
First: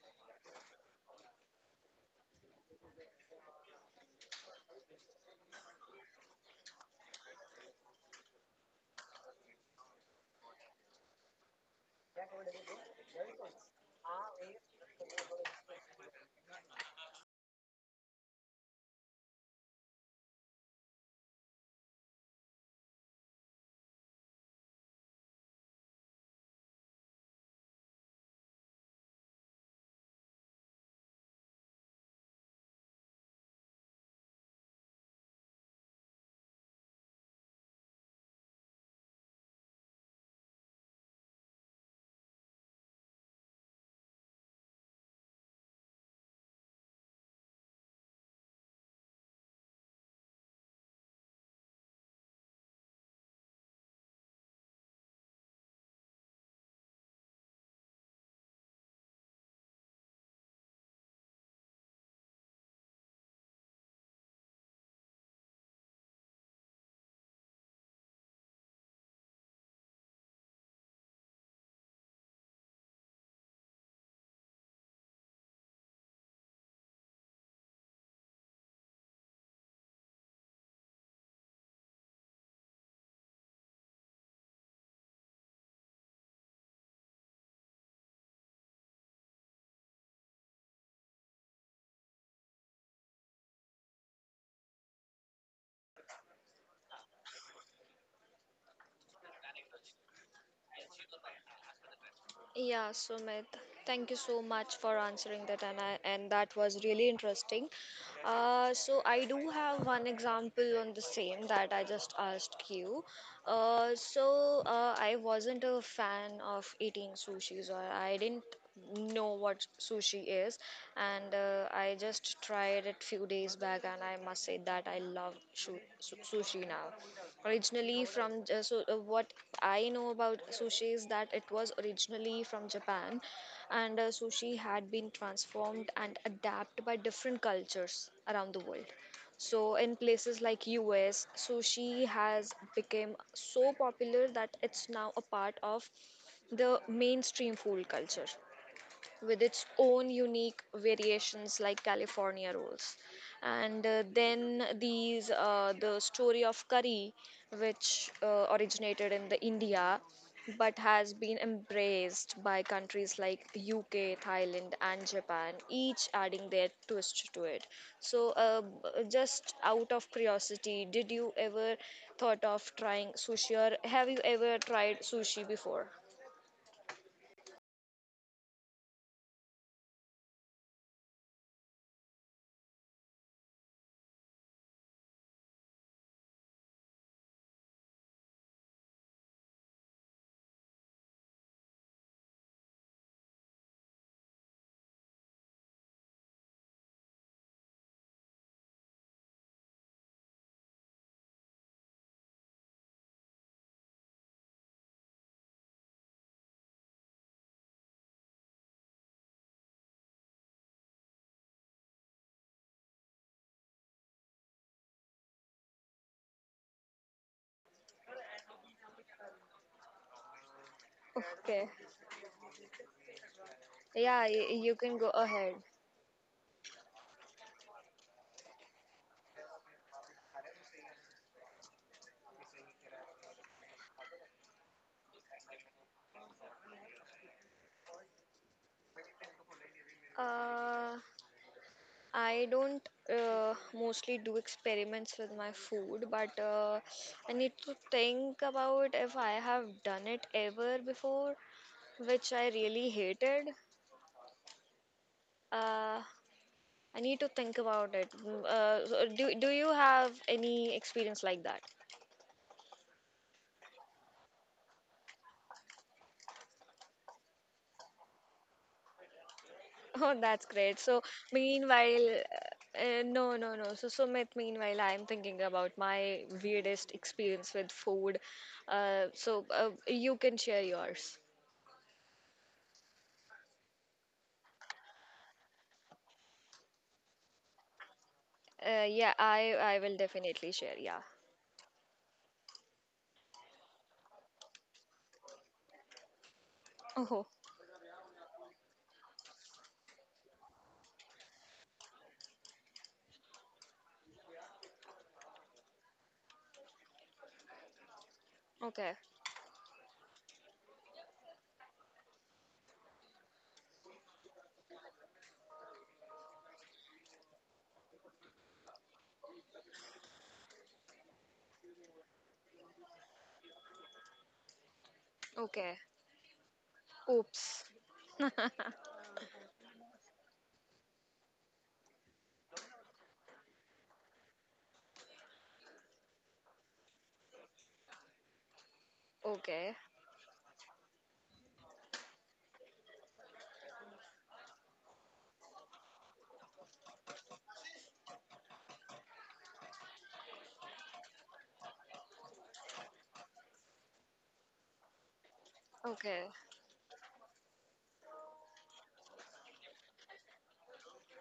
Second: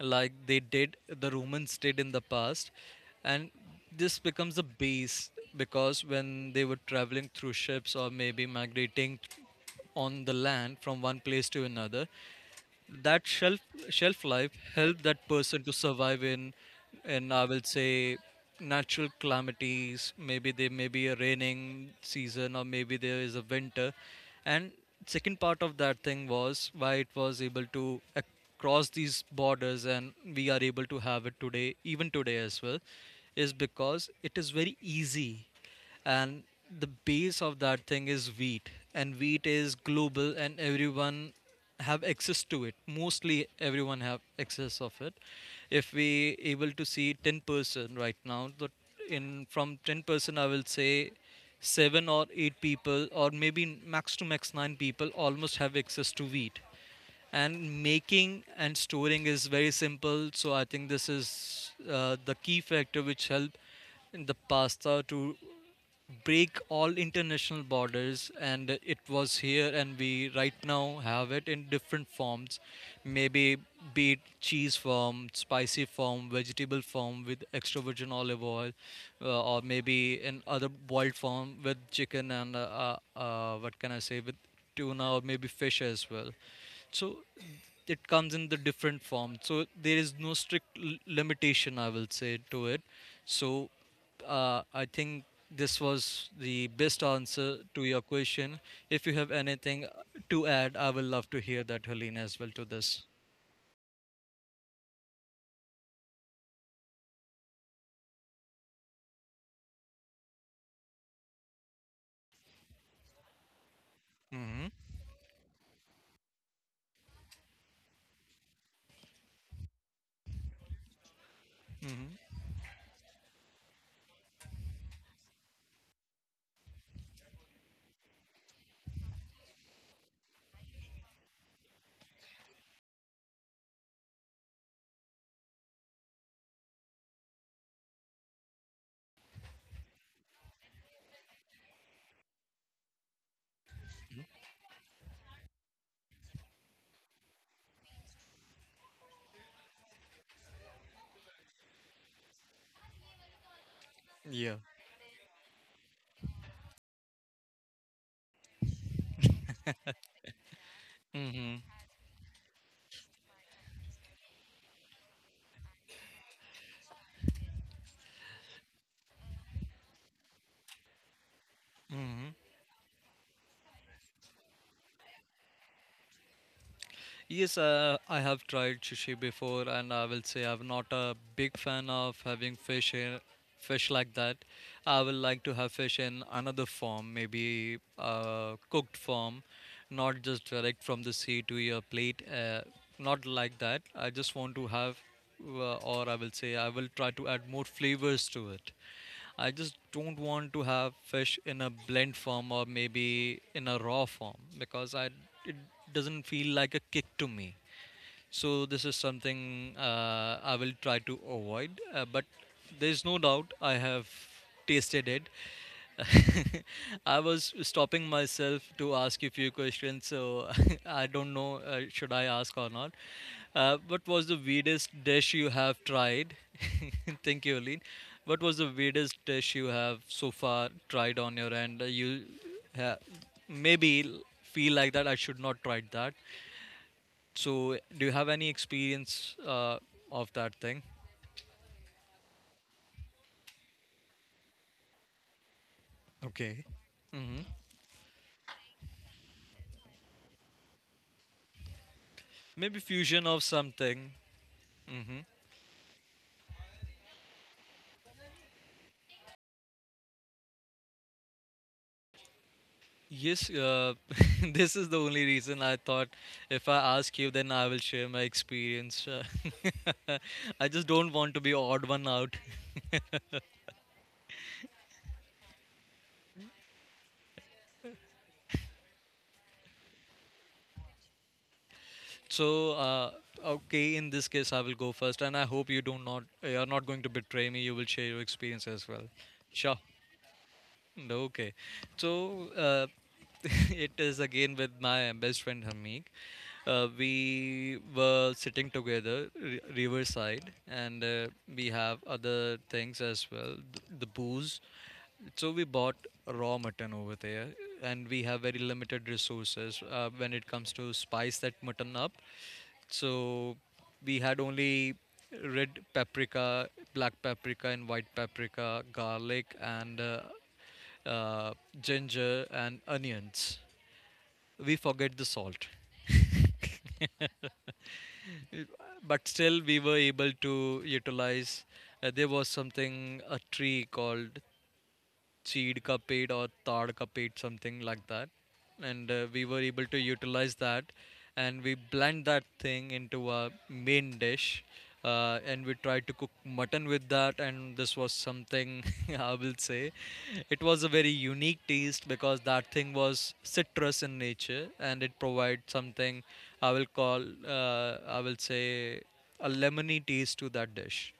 B: like they did, the Romans did in the past. And this becomes a base, because when they were traveling through ships or maybe migrating on the land from one place to another, that shelf life helped that person to survive in, I will say, natural calamities. Maybe there may be a raining season or maybe there is a winter. And second part of that thing was why it was able to cross these borders and we are able to have it today, even today as well, is because it is very easy. And the base of that thing is wheat, and wheat is global, and everyone have access to it, mostly everyone have access of it. If we able to see 10% right now, that in, from 10%, I will say, 7 or 8 people, or maybe max to max 9 people, almost have access to wheat. And making and storing is very simple, so I think this is the key factor which help in the pasta to break all international borders, and it was here and we right now have it in different forms. Maybe, be it cheese form, spicy form, vegetable form with extra virgin olive oil, or maybe in other boiled form with chicken, and what can I say, with tuna or maybe fish as well. So it comes in the different form, so there is no strict limitation, I will say, to it. So I think this was the best answer to your question. If you have anything to add, I will love to hear that, Helene, as well, to this.
A: Yeah, Sumit, thank you so much for answering that, and that was really interesting. So I do have one example on the same that I just asked you.
B: Mm-hmm.
A: I wasn't a fan of eating sushis, or I didn't know what sushi is, and I
B: Mm-hmm.
A: just tried it few days back, and I must say that I love sushi now. Originally from what I know about sushi is that it was originally from Japan, and sushi had been transformed and adapted by different cultures around the world. So in places like US, sushi has become so popular that it's now a part of the mainstream food culture with its own unique variations like California rolls. And
B: Yeah.
A: then these the story of curry, which originated in the India, but has been
B: Mm-hmm.
A: embraced by countries like UK, Thailand, and Japan, each adding their twist to it. So, just out of curiosity, did you ever thought of trying sushi, or have you ever tried sushi before?
B: Yes, I have tried sushi before, and I will say I'm not a big fan of having fish in, fish like that. I will like to have fish in another form, maybe cooked form, not just direct from the sea to your plate. Not like that. I just want to have, or I will say, I will try to add more flavors to it. I just don't want to have fish in a blend form or maybe in a raw form, because I, it doesn't feel like a kick to me. So this is something, I will try to avoid. But there's no doubt I have tasted it. I was stopping myself to ask you few questions, so I don't know,
A: Okay.
B: should I ask or not. What
A: Yeah,
B: was the
A: you
B: weirdest
A: can go
B: dish you
A: ahead.
B: have tried? Thank you, Aline. What was the weirdest dish you have so far tried on your end? You ha- maybe feel like that I should not try that. So, do you have any experience, of that thing?
A: Uh, I don't mostly do experiments with my food, but
B: Okay.
A: I
B: Hmm.
A: need to think about if I have done it ever before, which I
B: Maybe
A: really
B: fusion of
A: hated.
B: something. Hmm.
A: Uh, I need to think about it. Mm, so do, do you have any experience like that?
B: Yes, this is the only reason I thought, if I ask you, then I will share my experience. Uh,
A: Oh, that's
B: I
A: great.
B: just
A: So,
B: don't want to be odd
A: meanwhile,
B: one out.
A: no, no, no. So, Sumit, meanwhile, I'm thinking about my weirdest experience with food. You can share yours.
B: So, uh, okay, in this case, I will go first, and I hope you do not, you are not going to betray me. You will share your experience as well.
A: Yeah, I
B: Sure.
A: I will definitely share. Yeah.
B: No, okay. So it is again with my best friend Hamik.
A: Oh,
B: We were sitting together, ri Riverside, and we have other things as well, the booze. So we bought raw mutton over there, and we have very
A: okay.
B: limited resources when it comes to spice that mutton up. So we had only red paprika, black paprika, and white paprika, garlic, and uh, ginger and onions. We forget the salt,
A: Okay. Oops.
B: but still we were able to utilize. There was something, a tree called cheed ka pet or taad ka pet, something like that. And we were
A: okay.
B: able to utilize that, and we blend that thing into a main dish. And we tried to cook mutton with that, and this was something, I will say, it was a very unique taste, because that thing was citrus in nature and it provides something,
A: Okay.
B: I will call, I will say, a lemony taste to that dish.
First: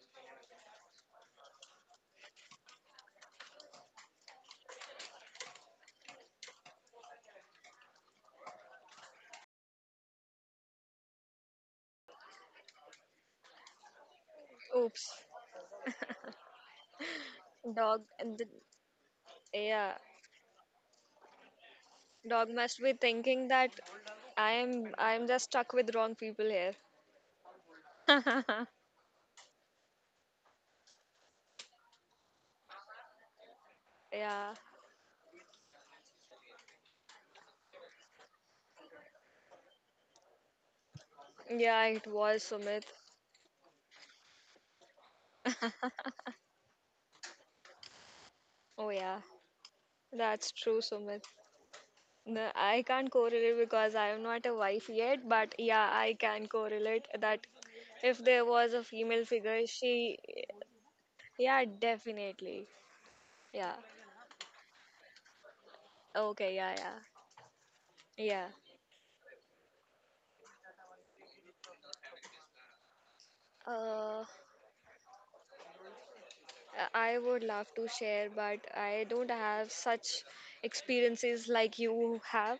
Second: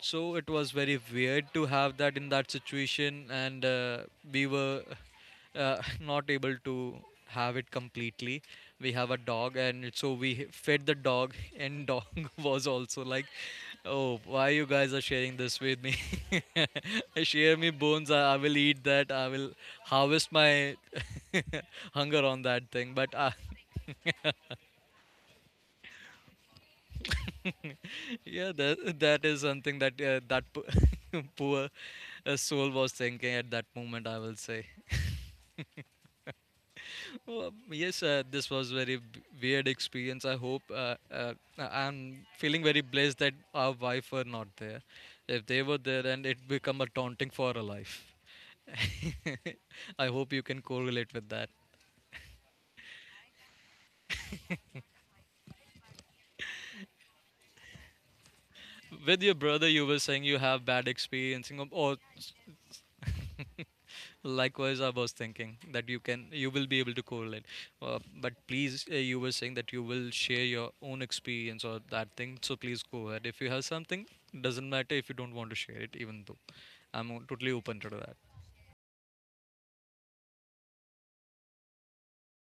B: So it was very weird to have that in that situation, and we were not able to have it completely. We have a dog, and so we fed the dog, and dog was also like, "Oh, why you guys are
A: Oops.
B: sharing this with me? Share me
A: Dog.
B: bones. I
A: And
B: will eat that. I will
A: yeah.
B: harvest my hunger on
A: Dog
B: that
A: must be
B: thing." But
A: thinking that I'm just stuck with wrong people here.
B: yeah, that is something that, that poor soul was thinking at that moment. I will
A: Yeah.
B: say, well, yes, this was very weird experience. I hope,
A: Yeah, it
B: I'm
A: was
B: feeling very
A: Sumit.
B: blessed that our wife were not there. If they were there, and it become a taunting for a life.
A: Oh yeah,
B: I hope you
A: that's
B: can
A: true,
B: correlate
A: Sumit.
B: with that.
A: No, I can't correlate because I am not a wife yet, but yeah, I can correlate that if there was a
B: With
A: female
B: your brother,
A: figure,
B: you were
A: she...
B: saying you have bad experiencing,
A: Yeah,
B: or,
A: definitely. Yeah.
B: likewise, I was thinking that you can, you
A: Okay,
B: will
A: yeah,
B: be able
A: yeah.
B: to correlate. But
A: Yeah.
B: please, you were saying that you will share your own experience or that thing. So please go ahead. If you have something,
A: Uh,
B: doesn't matter if you don't want to share it. Even though, I'm
A: I would
B: totally
A: love
B: open
A: to
B: to that.
A: share, but I don't have such experiences like you have.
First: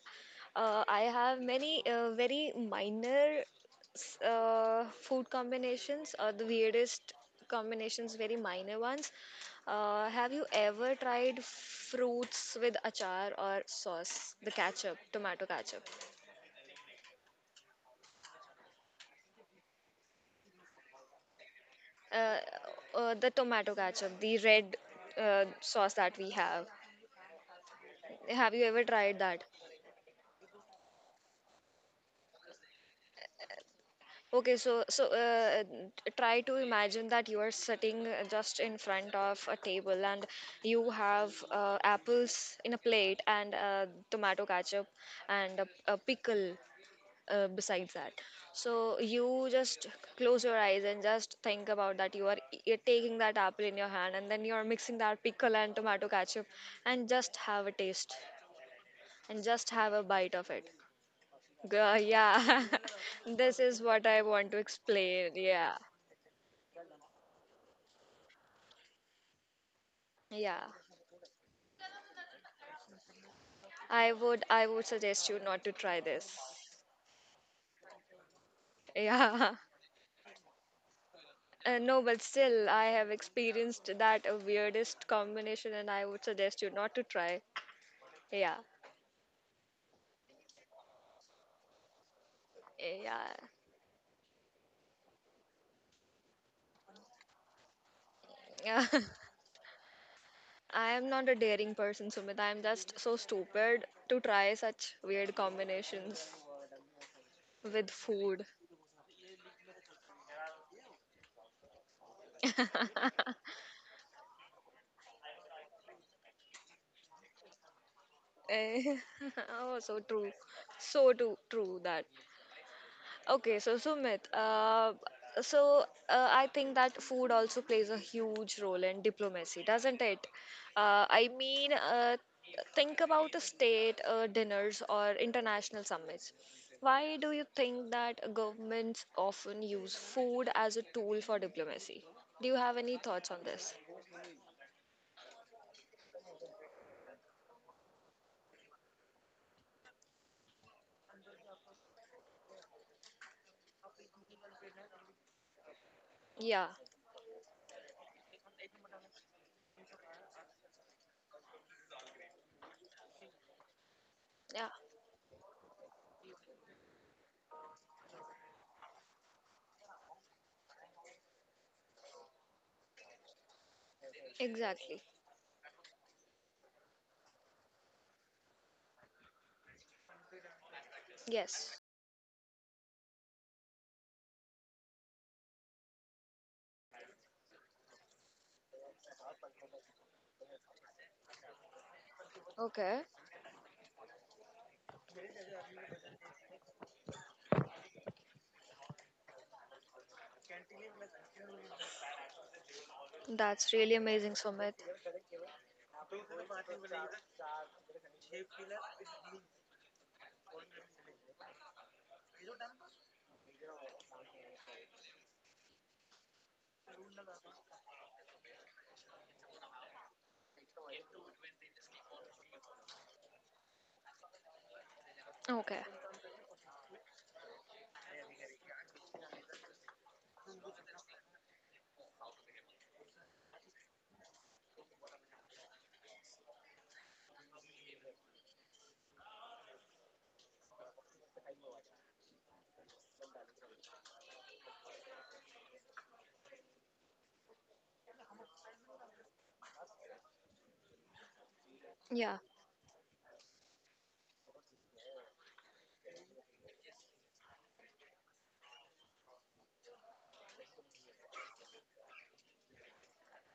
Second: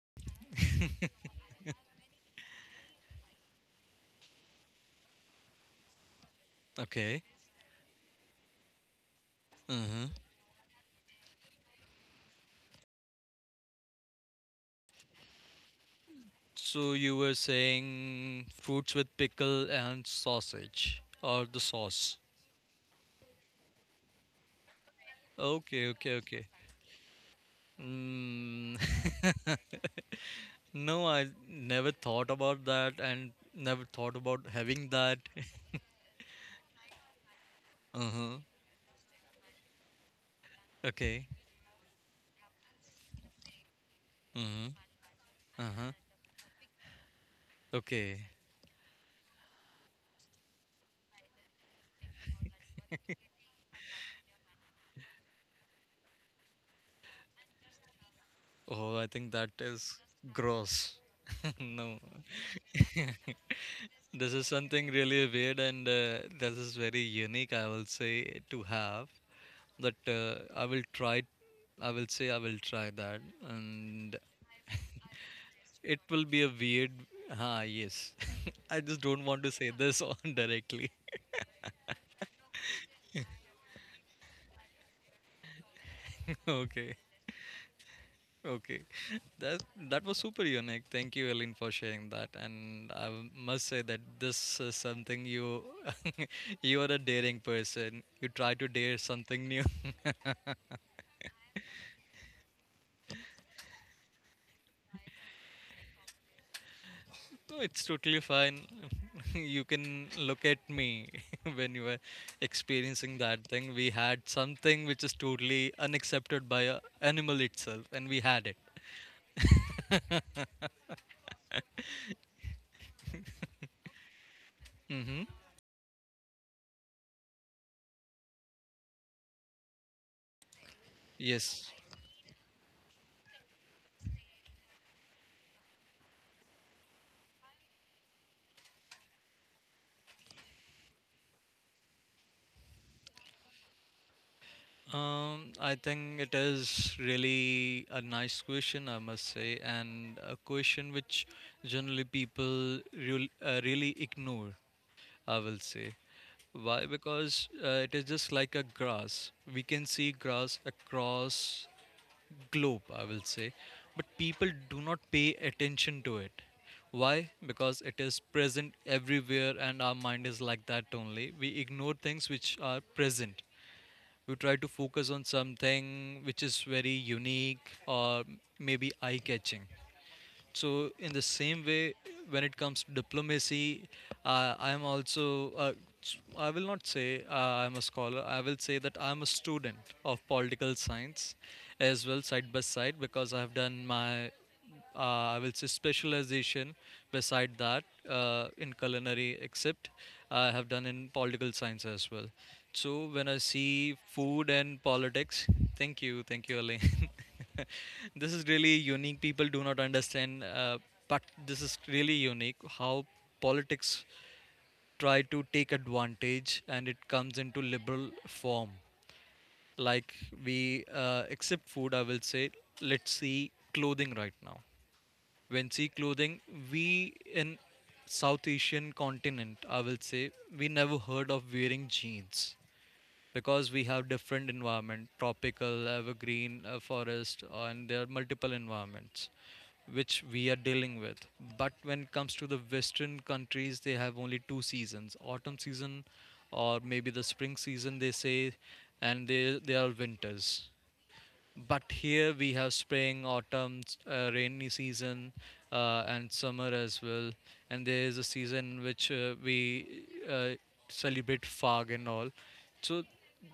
A: I have many very minor food combinations or the weirdest
B: Okay.
A: combinations, very minor ones.
B: Mm-hmm.
A: Have you ever tried fruits with achar or sauce, the ketchup, tomato ketchup?
B: So you were saying fruits with pickle and sausage or the sauce.
A: uh, the tomato ketchup, the red
B: Okay,
A: sauce
B: okay,
A: that we
B: okay.
A: have. Have you
B: Mm.
A: ever tried that?
B: No, I never thought about that and never thought about
A: Okay, so
B: having
A: so
B: that.
A: uh, try to imagine that you are sitting
B: Uh-huh.
A: just in front of a table and you
B: Okay.
A: have apples in a plate and tomato
B: Mm-hmm.
A: ketchup and
B: Uh-huh.
A: a pickle besides that,
B: Okay.
A: so you just close your eyes and just think about that you taking that apple in your hand and then you're mixing that pickle and tomato ketchup and just have a taste
B: Oh, I think
A: and
B: that
A: just have
B: is
A: a bite of it.
B: gross.
A: Girl,
B: No,
A: yeah. This is what I
B: this is
A: want to
B: something really
A: explain.
B: weird,
A: Yeah,
B: and this is very unique, I will say, to have. But I
A: yeah.
B: will try, I will say I will try that.
A: i
B: And
A: would i would suggest you not to try
B: it will
A: this.
B: be a weird, ah, yes. I just don't want to
A: Yeah.
B: say this on directly.
A: No, but still I have experienced that weirdest combination and I would suggest you not
B: Okay.
A: to try. Yeah.
B: Okay, that that was super unique. Thank you, Ellen, for sharing that. And I
A: Yeah.
B: must say that this is something you, you are a daring person. You try to
A: Yeah,
B: dare something new.
A: I am not a daring person, Sumit. I am just so stupid to try such weird combinations
B: No, it's
A: with
B: totally
A: food.
B: fine. You can look at me when you were experiencing that thing. We had something which is totally unaccepted by a animal itself, and we had it.
A: Eh, oh, so true. So too true that. Okay, so Sumit,
B: Mm-hmm.
A: I think that food also plays a huge role in diplomacy, doesn't it? I
B: Yes.
A: mean, think about the state dinners or international summits. Why do you think that governments often use food as a tool for diplomacy? Do you have any thoughts on this?
B: I think it is really a nice question, I must say, and a question which generally people real, really ignore, I will say.
A: Yeah,
B: Why? Because it is just like a grass. We can see grass across globe, I will say, but people
A: yeah,
B: do not pay attention to it. Why? Because it is present everywhere, and our mind is like that only. We ignore things which are present, we try to
A: exactly.
B: focus on something which is very unique or maybe eye catching. So, in the same
A: Yes.
B: way, when it comes to diplomacy, I am also, I will not say I'm a scholar, I will say that I'm a student of political science as well, side by side,
A: Okay,
B: because I have done my I will say specialization beside that in culinary, except I have done in political science as well. So when I
A: that's really
B: see
A: amazing,
B: food
A: Sumit.
B: and politics, thank you, Elaine. This is really unique. People do not understand, but this is really unique how politics try to take advantage and it comes into liberal form. Like we accept food, I will say, let's see clothing right now. When
A: Okay.
B: see clothing, we in South Asian continent, I will say, we never heard of wearing jeans because we have different environment tropical evergreen forest and there are multiple environments which we are dealing with. But when it comes to the western countries they have only two seasons, autumn season or maybe the spring season they say, and they are winters. But here
A: Yeah,
B: we have spring, autumn, rainy season, and summer as well. And there is a season which we uh, celebrate fog and all. So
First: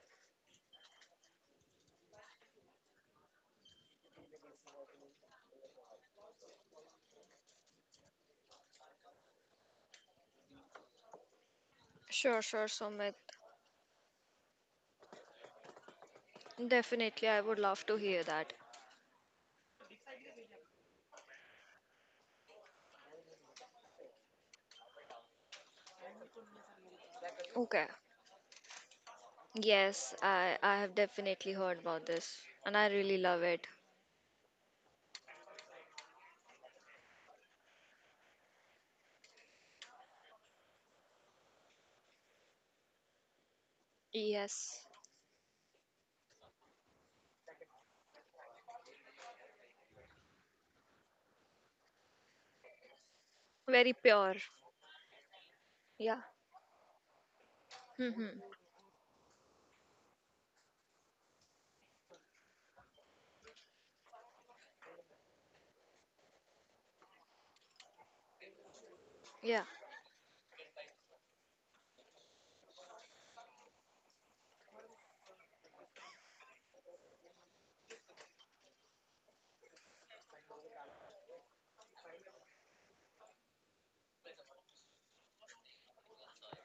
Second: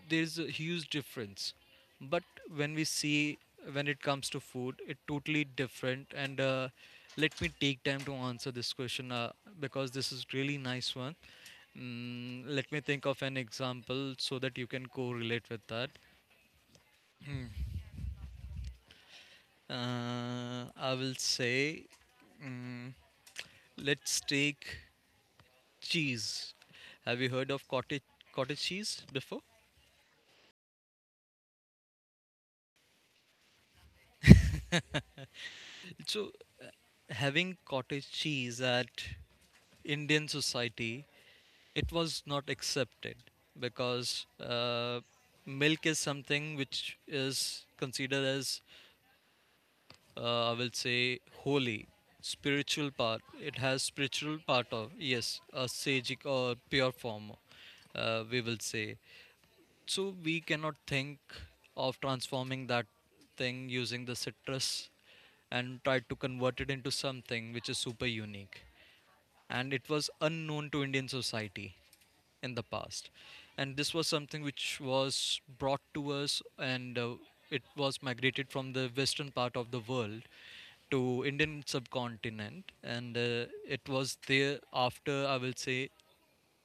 B: there's a huge difference. But when we see when it comes to food, it totally different. And let me take time to answer this question because this is really nice one.
A: sure, sure,
B: Let me think
A: Sumit.
B: of an example so that you can correlate with that.
A: Definitely, I would love to hear that.
B: I will say, mm, let's take cheese. Have you heard of
A: Okay.
B: cottage cheese before?
A: Yes, I have definitely heard about this and I really love it.
B: So having cottage cheese at Indian society, it was not accepted because
A: Yes.
B: milk is something which is considered as I will say holy, spiritual part. It has
A: Very pure.
B: spiritual part of, yes, a
A: Yeah.
B: sagic or pure form,
A: Mm-hmm.
B: we will say. So we cannot think of transforming that thing using the citrus and try to convert it into something which is super unique.
A: Yeah.
B: And it was unknown to Indian society in the past. And this was something which was brought to us, and it was migrated from the western part of the world to Indian subcontinent, and it was there after, I will say,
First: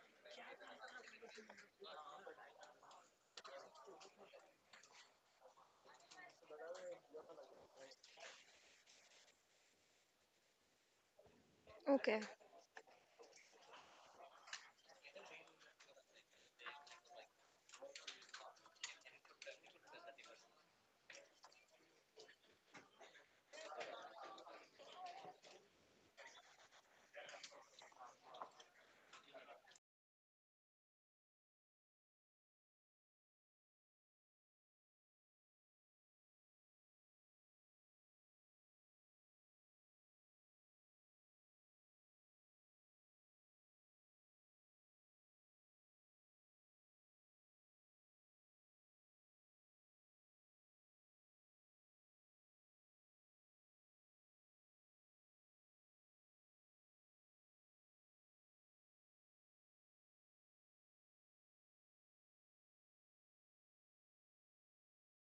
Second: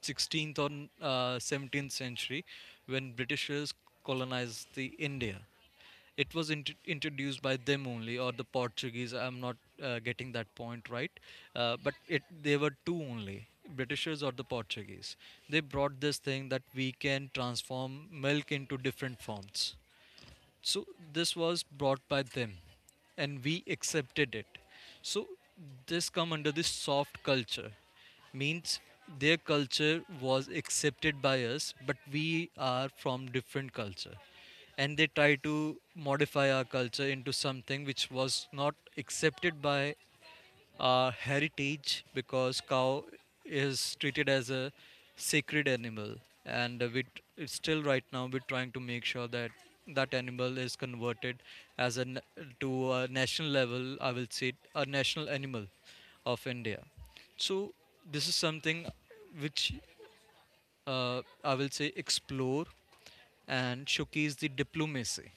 B: 16th or 17th century when Britishers colonized the India. It was introduced by them only, or the Portuguese. I'm not getting that point right, but
A: Okay.
B: it they were two only. Britishers or the Portuguese. They brought this thing that we can transform milk into different forms, so this was brought by them and we accepted it. So this come under this soft culture, means their culture was accepted by us, but we are from different culture, and they try to modify our culture into something which was not accepted by our heritage, because cow is treated as a sacred animal. And it's still right now we're trying to make sure that that animal is converted as a na- to a national level, I will say a national animal of India. So this is something which, I will say, explore and showcase the diplomacy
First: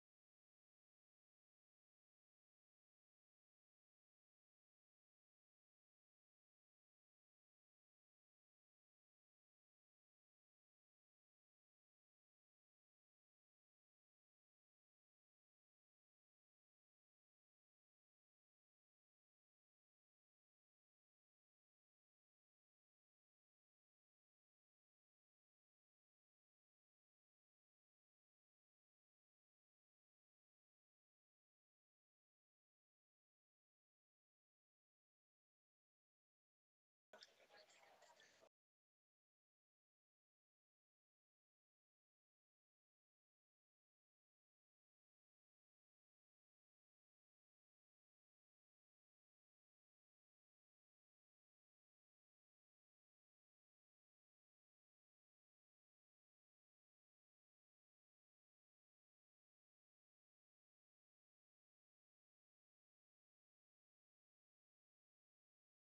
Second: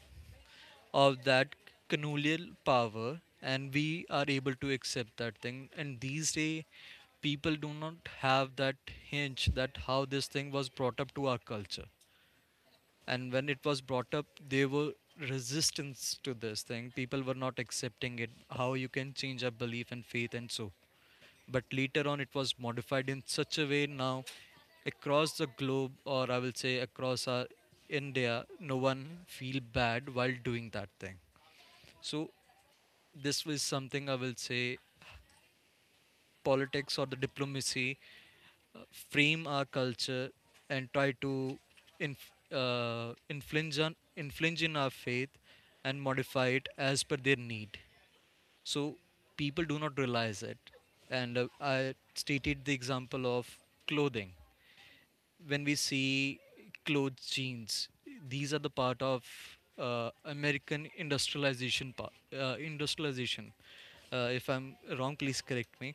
B: of that colonial power, and we are able to accept that thing. And these day people do not have that hinge that how this thing was brought up to our culture, and when it was brought up there were resistance to this thing, people were not accepting it, how you can change our belief and faith and so. But later on it was modified in such a way, now across the globe, or I will say across our India, no one feel bad while doing that thing. So, this was something, I will say, politics or the diplomacy uh, frame our culture and try to infringe in our faith, and modify it as per their need. So, people do not realize it. And I stated the example of clothing. When we see clothes, jeans, these are the part of American industrialization part, industrialization. If I'm wrong please correct me,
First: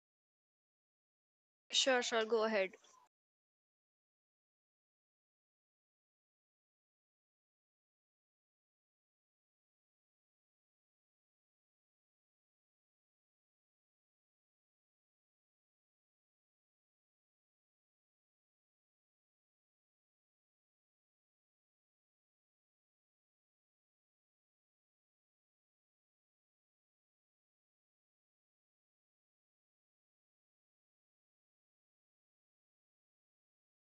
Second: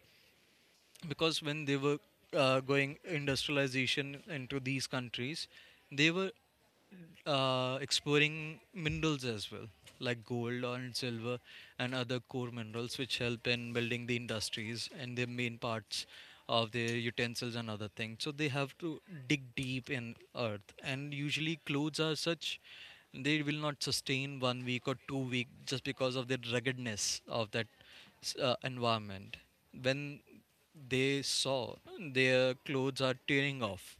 B: because when they were
A: Sure, sure. Go ahead.
B: going industrialization into these countries, they were exploring minerals as well, like gold and silver and other core minerals, which help in building the industries and the main parts of their utensils and other things. So they have to dig deep in earth, and usually clothes are such, they will not sustain 1 week or 2 week just because of the ruggedness of that environment. When they saw their clothes are tearing off,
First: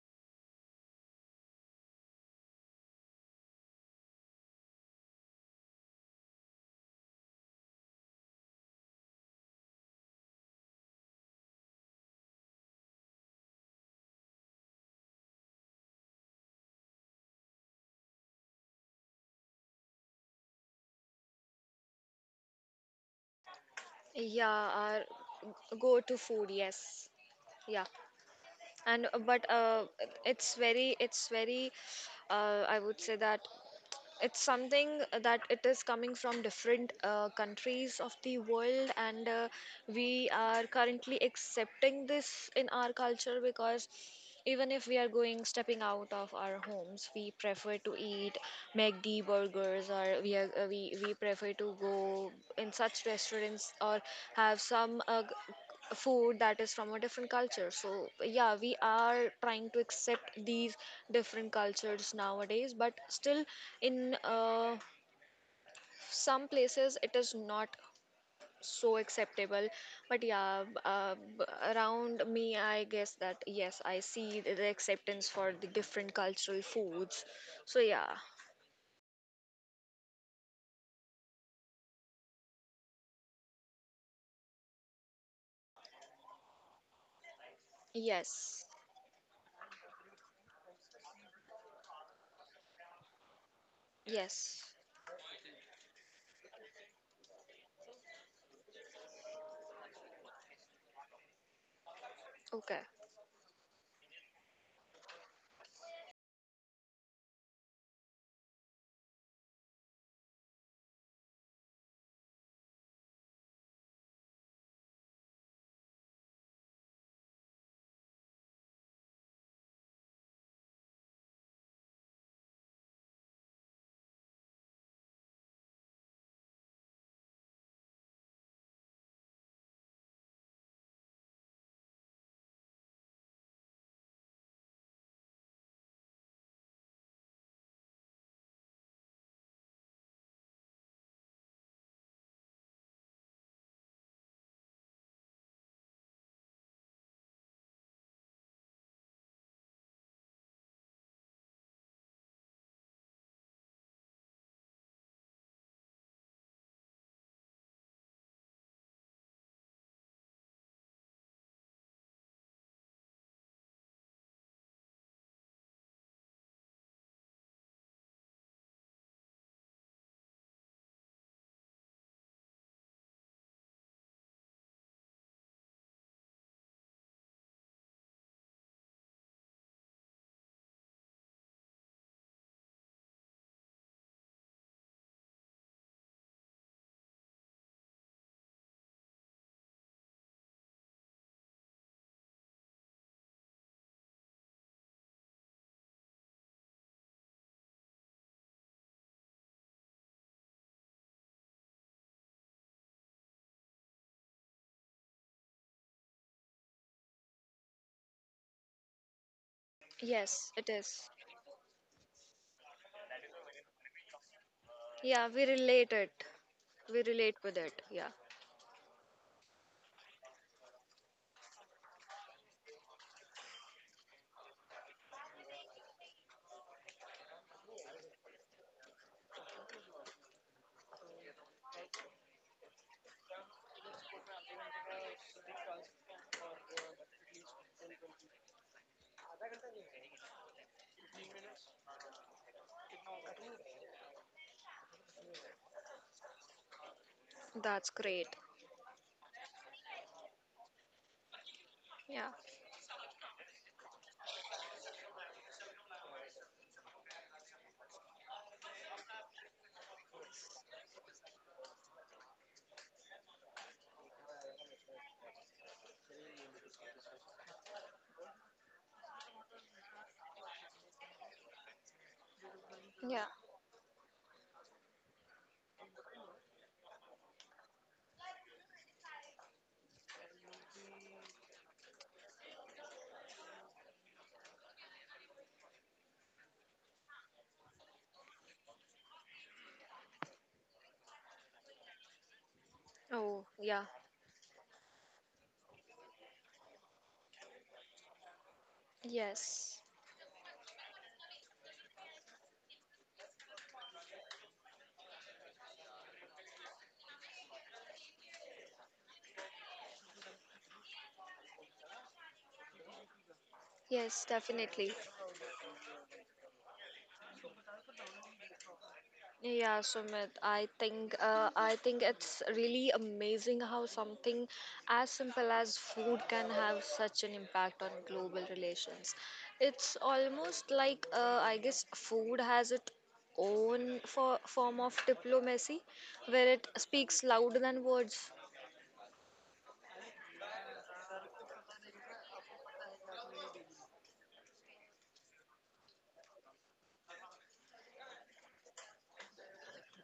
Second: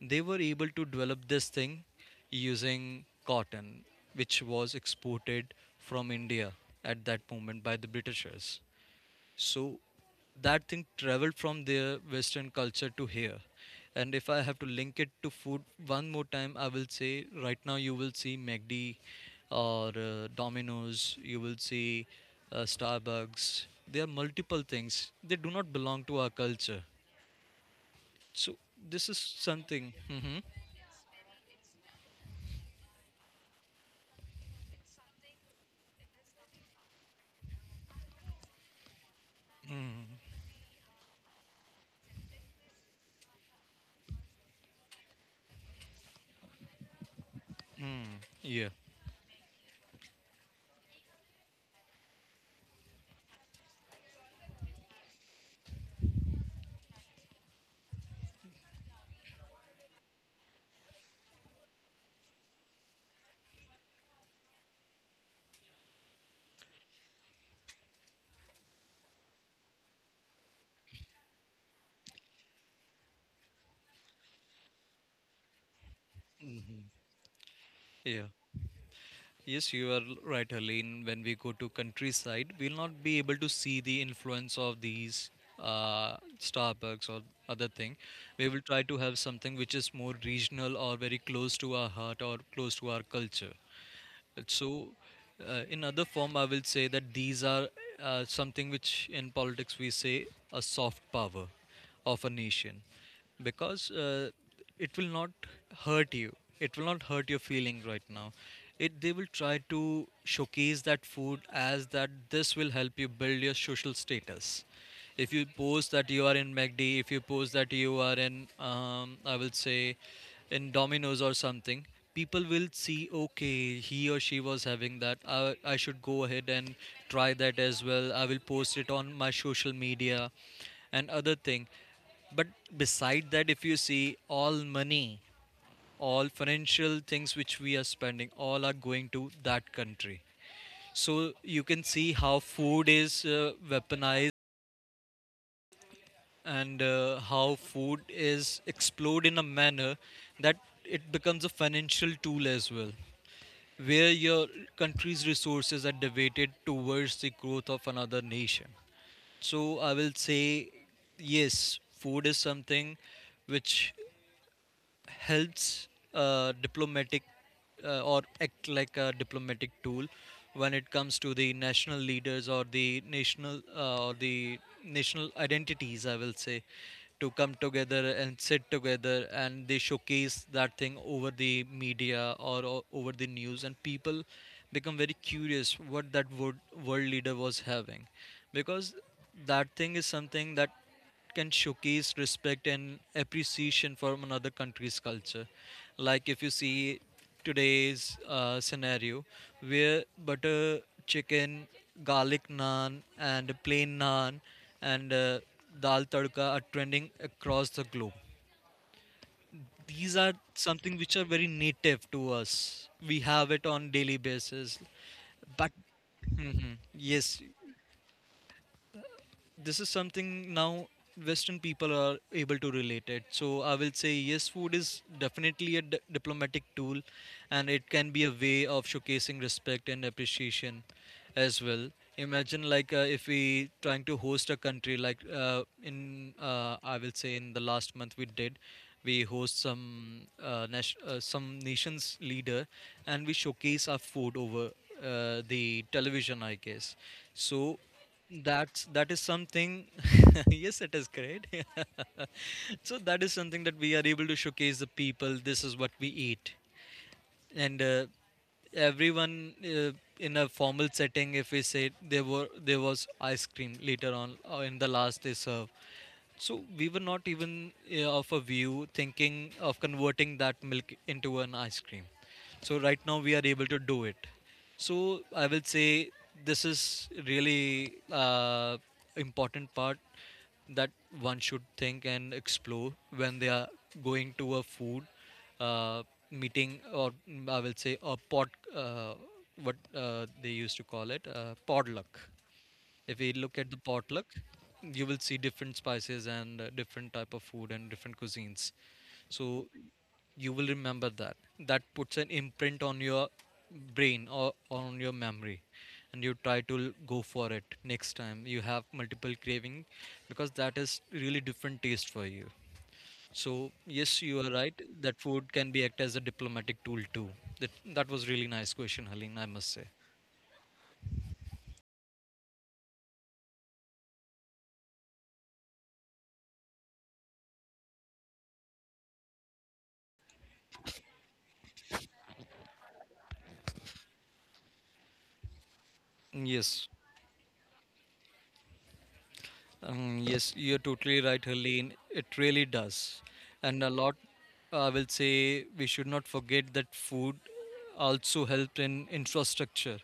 B: they were able to develop this thing using cotton, which was exported from India at that moment by the Britishers. So that thing traveled from their Western culture to here. And if I have to link it to food one more time, I will say right now you will see McD or Domino's, you will see Starbucks. There are
A: Yeah,
B: multiple
A: our
B: things. They do not
A: go
B: belong
A: to
B: to our
A: food.
B: culture.
A: Yes. Yeah.
B: So this
A: And
B: is
A: uh, but uh,
B: something. Hmm.
A: it's very, it's very, I would say that it's something that it is coming from different countries of the world and we are currently accepting this in our culture because even if we are going stepping out of our homes we prefer to
B: Hmm.
A: eat
B: Yeah,
A: mcd burgers or we, are, we prefer to go in such restaurants or have some food that is from a different culture. So yeah, we are trying to accept these different cultures nowadays but still in some places it is not so acceptable. But yeah, around me I guess that yes I see the acceptance for the different cultural foods. So yeah.
B: yeah. Yes, you are right, Helene. When we go to countryside, we'll not be able to see the influence of these Starbucks or other thing. We will
A: Yes.
B: try to have something which is more regional or very close to our heart or close to our culture.
A: Yes.
B: So, in other form, I will say that these are something which in politics we say a soft power of a nation,
A: Okay.
B: because it will not hurt you, it will not hurt your feelings right now. It they will try to showcase that food as that this will help you build your social status. If you post that you are in MACD, if you post that you are in, I will say, in Domino's or something, people will see, okay, he or she was having that. I should go ahead and try that as well. I will post it on my social media and other thing. But beside that, if you see all money, all financial things which we are spending, all are going to that country. So you can see how food is weaponized, and how food is explored in a manner that it becomes a financial tool as well, where your country's resources are debated towards the growth of another nation. So I will say yes, food is something which helps, diplomatic, or act like a diplomatic tool when it comes to the national leaders or the national, or the national identities, I will say, to come together and sit together, and they showcase that thing over the media, or, o over the news, and people become very curious what that world leader was having, because that thing is something that can showcase respect and appreciation for another country's culture. Like if you see today's scenario where butter chicken, garlic naan, and plain naan and dal tadka are trending across the globe. These are
A: Yes it
B: something
A: is.
B: which are very native to us. We have it on daily basis,
A: Yeah, we
B: but.
A: relate it.
B: Mhm.
A: We relate
B: Yes,
A: with it. Yeah.
B: this is something now western people are able to relate it, so I will say yes, food is definitely a diplomatic tool, and it can be a way of showcasing respect and appreciation as well. Imagine, like, if we trying to host a country like, in, I will say in the last month we host some nation's leader, and we showcase our food over the television, I guess. So
A: That's great.
B: that is something. Yes, it is great.
A: Yeah.
B: So that is something that we are able to showcase the people. This is what we eat. And everyone, in a formal setting, if we say, there was ice cream later on, in the last they serve. So we were not even of a view thinking of converting that milk into an ice cream. So right now
A: Yeah.
B: we are able to do it. So I will say this is really important part that one should think and explore when they are going to a food uh, meeting, or I will say a pod uh, what they used to call it potluck. If we
A: Oh,
B: look at the
A: yeah.
B: potluck, you will see different spices and different type of food and different cuisines. So
A: Yes.
B: you will remember that. That puts an imprint on your brain or on your memory, and you try to go for it next time. You have multiple craving because that is really different taste for you. So yes,
A: Yes,
B: you are right
A: definitely.
B: that food can be act as a diplomatic tool too. That was really nice question, Haleen. I must
A: Yeah,
B: say.
A: Sumit, I think it's really amazing how something as simple as food can have such an impact on global relations. It's almost like I guess food has its own form of diplomacy, where it
B: Yes,
A: speaks louder than words.
B: yes, you're totally right, Helene. It really does, and a lot. I will say we should not forget that food also helps in infrastructure,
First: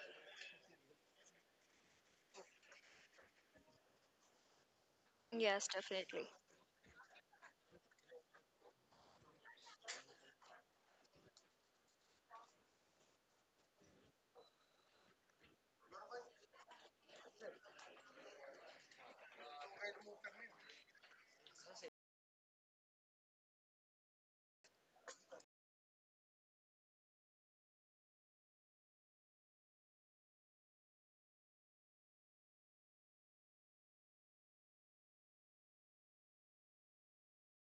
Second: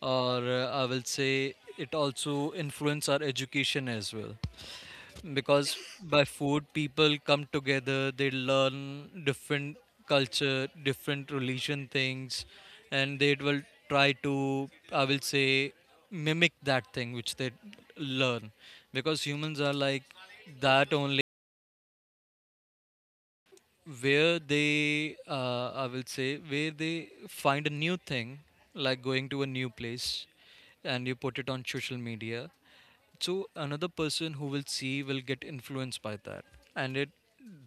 B: or I will say it also influence our education as well.
A: Yes,
B: Because by
A: definitely.
B: food people come together, they learn different culture, different religion things, and they will try to, I will say, mimic that thing which they learn, because humans are like that only, where they I will say where they find a new thing, like going to a new place, and you put it on social media, so another person who will see will get influenced by that, and it,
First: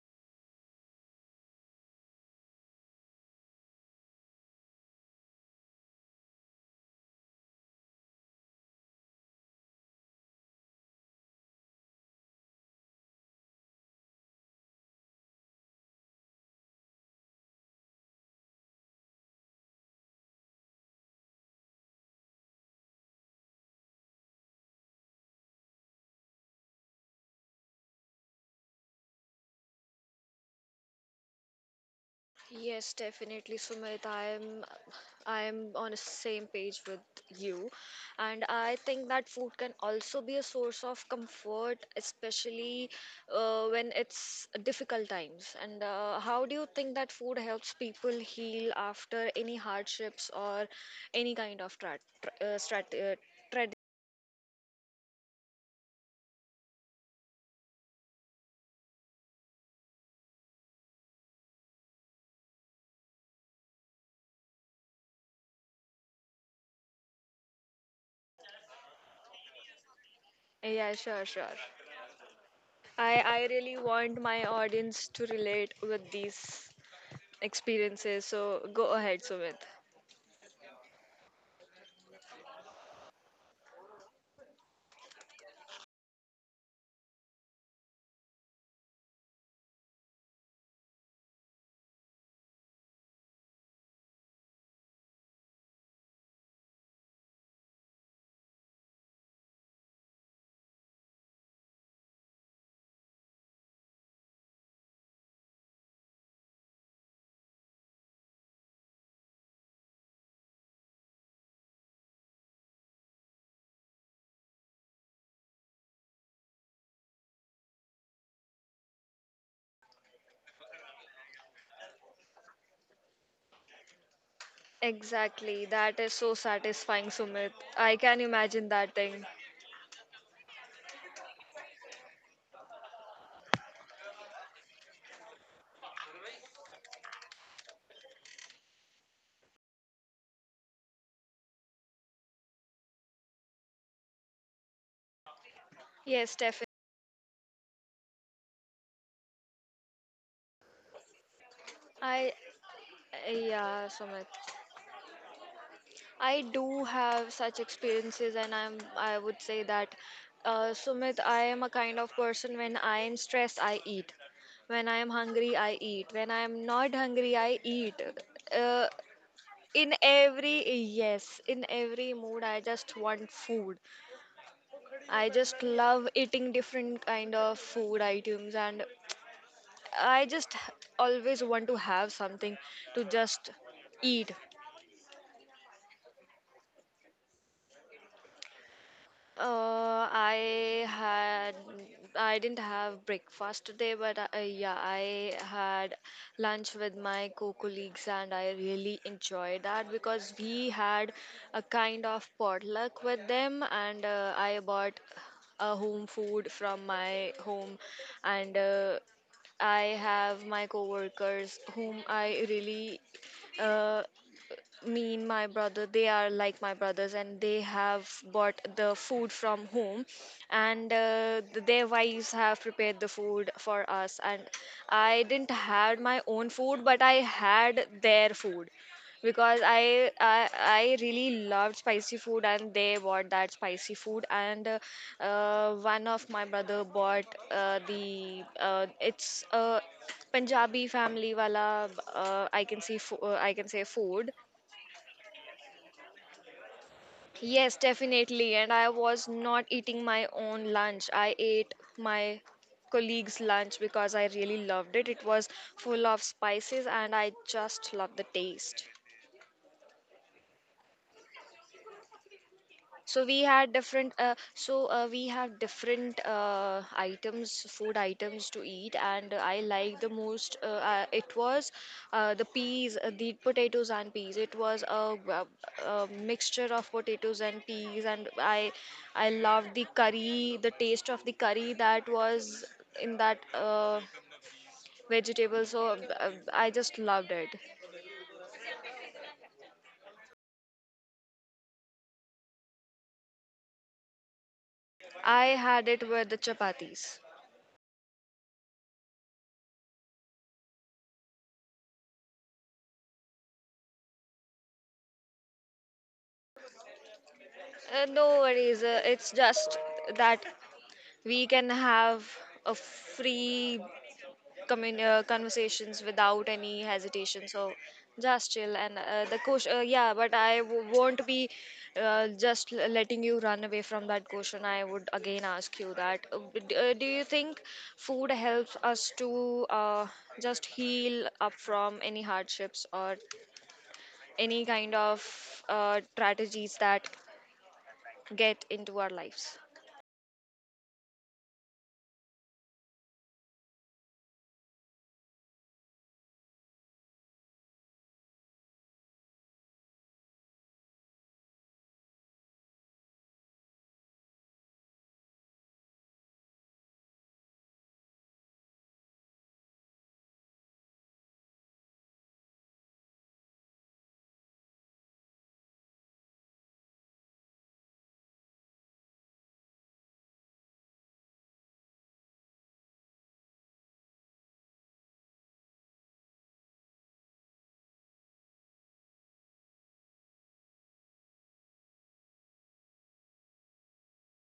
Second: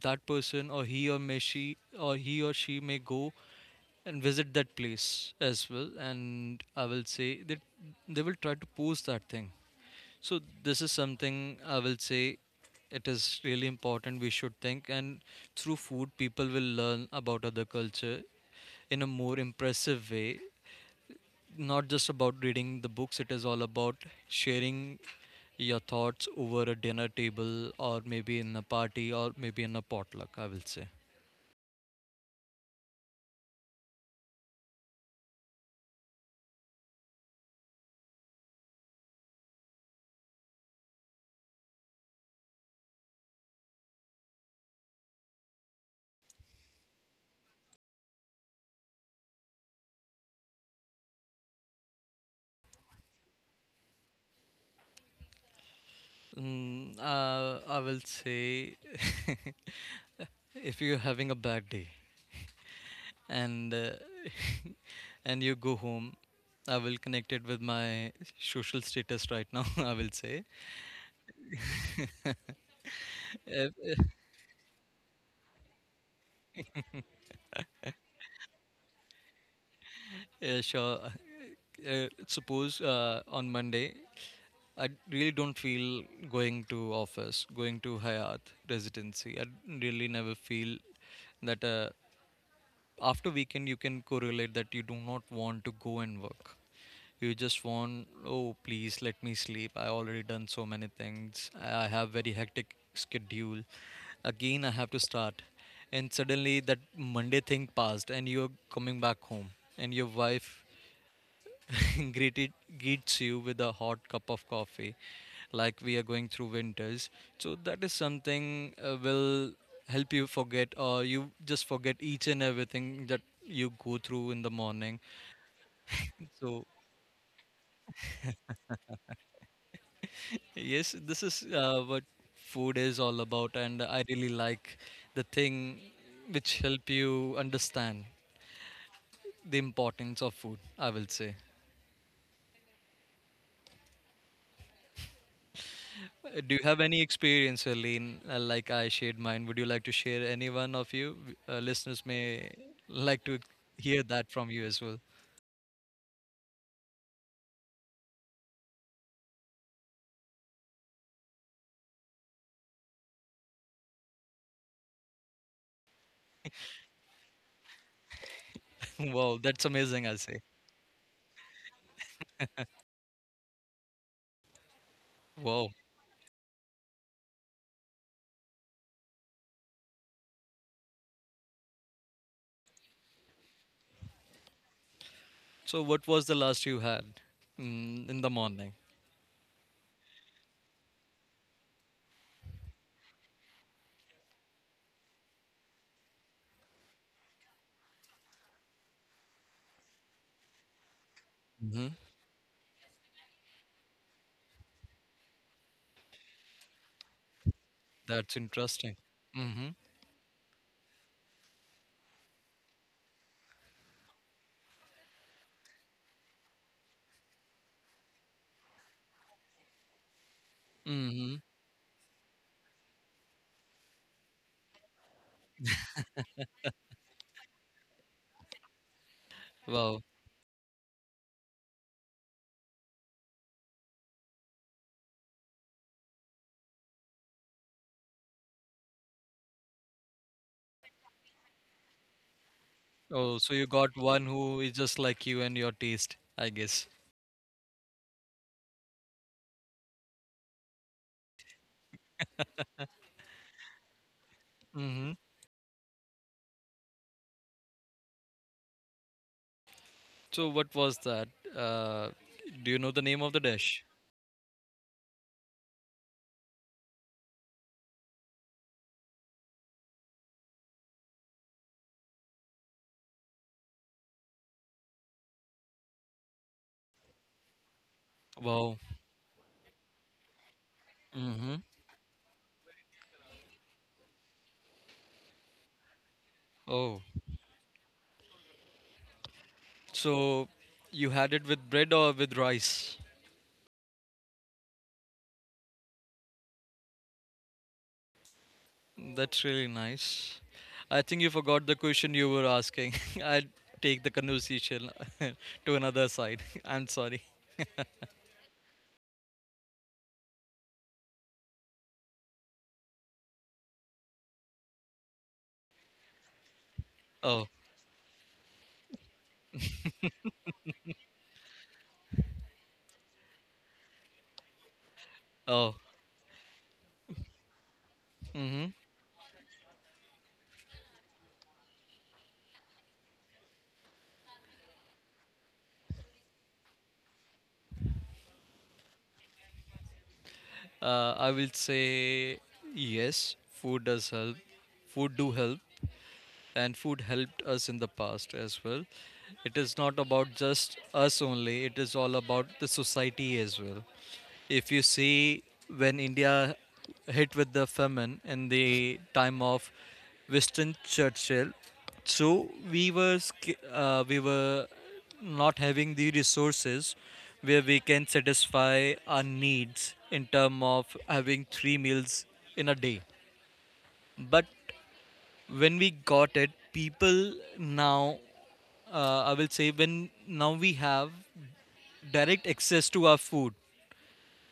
B: that person, or he, or may she, or he or she may go and visit that place as well. And I will say that they will try to post that thing. So this is something, I will say, it is really important, we should think, and through food people will learn about other culture in a more impressive way, not just about reading the books. It is all about sharing your thoughts over a dinner table or maybe in a party or maybe in a potluck, I will say.
A: Yes, definitely, Sumit. I'm on the same page with you. And I think that food can also be a source of comfort, especially when it's difficult times. And how do you think that food helps people heal after any hardships or any kind of tragedy?
B: I will say if you're having a bad day and and you go home, I will connect it with my social status right now. I will say
A: Yeah, sure, sure. I really want my audience to relate with these experiences. So go ahead, Sumit.
B: yeah, sure. Suppose on Monday, I really don't feel going to office, going to Hayat residency. I really never feel that after weekend you can correlate that you do not want to go and work. You just want, oh please let me sleep. I already done so many things. I have very hectic schedule. Again I have to start, and suddenly that Monday thing passed, and you're coming back home, and your wife greeted greets you with a hot cup of coffee, like we are going through winters, so that is something will help you forget, or you just forget each and everything that you go through in the morning.
A: Exactly. That is so
B: So
A: satisfying, Sumit. I can imagine that thing.
B: yes, this is what food is all about, and I really like the thing which help you understand the importance of food, I will say.
A: Yes,
B: Do you
A: definitely.
B: have any experience, Aline, like I shared mine? Would you like to share any one of you? Listeners may
A: I
B: like to
A: yeah,
B: hear
A: Sumit.
B: that from you as well.
A: I do have such experiences and I would say that Sumit, I am a kind of person when I am stressed, I eat. When I am hungry, I eat. When I am not hungry, I eat. Uh,
B: Wow, that's
A: in
B: amazing, I say.
A: every yes, in every mood, I just want food. I just
B: Wow.
A: love eating different kind of food items and I just always want to have something to just eat.
B: So, what was the last you had, mm, in the morning?
A: I had... I didn't have breakfast today, but yeah, I had lunch with my co-colleagues, and I really enjoyed that because we had a
B: Hmm.
A: kind of potluck with them, and I bought a home food from my home,
B: That's
A: and
B: interesting. Mm-hmm.
A: I have my coworkers whom I really uh, me and my brother they are like my brothers and they have bought the food from home and
B: Mm-hmm.
A: their wives have prepared the food for us and I didn't had my own food but I had their food because
B: Wow.
A: I really loved spicy food and they bought that spicy food and one of my brother bought the it's a Punjabi family wala
B: Oh, so
A: I
B: you
A: can say
B: got one
A: food.
B: who is just like you and your taste, I guess.
A: Yes, definitely. And I was not eating my own lunch. I ate my colleague's lunch because I really loved it.
B: Mm-hmm.
A: It was full of spices and I just loved the taste.
B: So, what was that? Uh, do you know the name
A: So
B: of the
A: we had
B: dish?
A: different. We have different items, food items to eat, and I like the most. It was the peas, the potatoes and peas. It was a, uh, a mixture of potatoes and peas, and I
B: Wow.
A: I loved the curry, the taste of the
B: Mm-hmm.
A: curry that was in that vegetable. So I just
B: Oh.
A: loved it.
B: So you had it with bread or with rice?
A: I had it with the chapatis.
B: That's really nice. I think you forgot the question you were asking. I take the conversation to another side. I'm sorry.
A: No worries. It's just that we can have a free conversations without any
B: Oh,
A: hesitation, so just chill. And the question, yeah, but I won't be just letting you run away from that question. I would again
B: oh.
A: ask you that do you think food
B: Mm-hmm.
A: helps us to just heal up from any hardships or any kind of strategies that get into our lives?
B: I will say yes, food does help. Food do help, and food helped us in the past as well. It is not about just us only. It is all about the society as well. If you see, when India hit with the famine in the time of Winston Churchill, so we were we were not having the resources where we can satisfy our needs in term of having three meals in a day. But when we got it, people now, I will say, when now we have direct access to our food,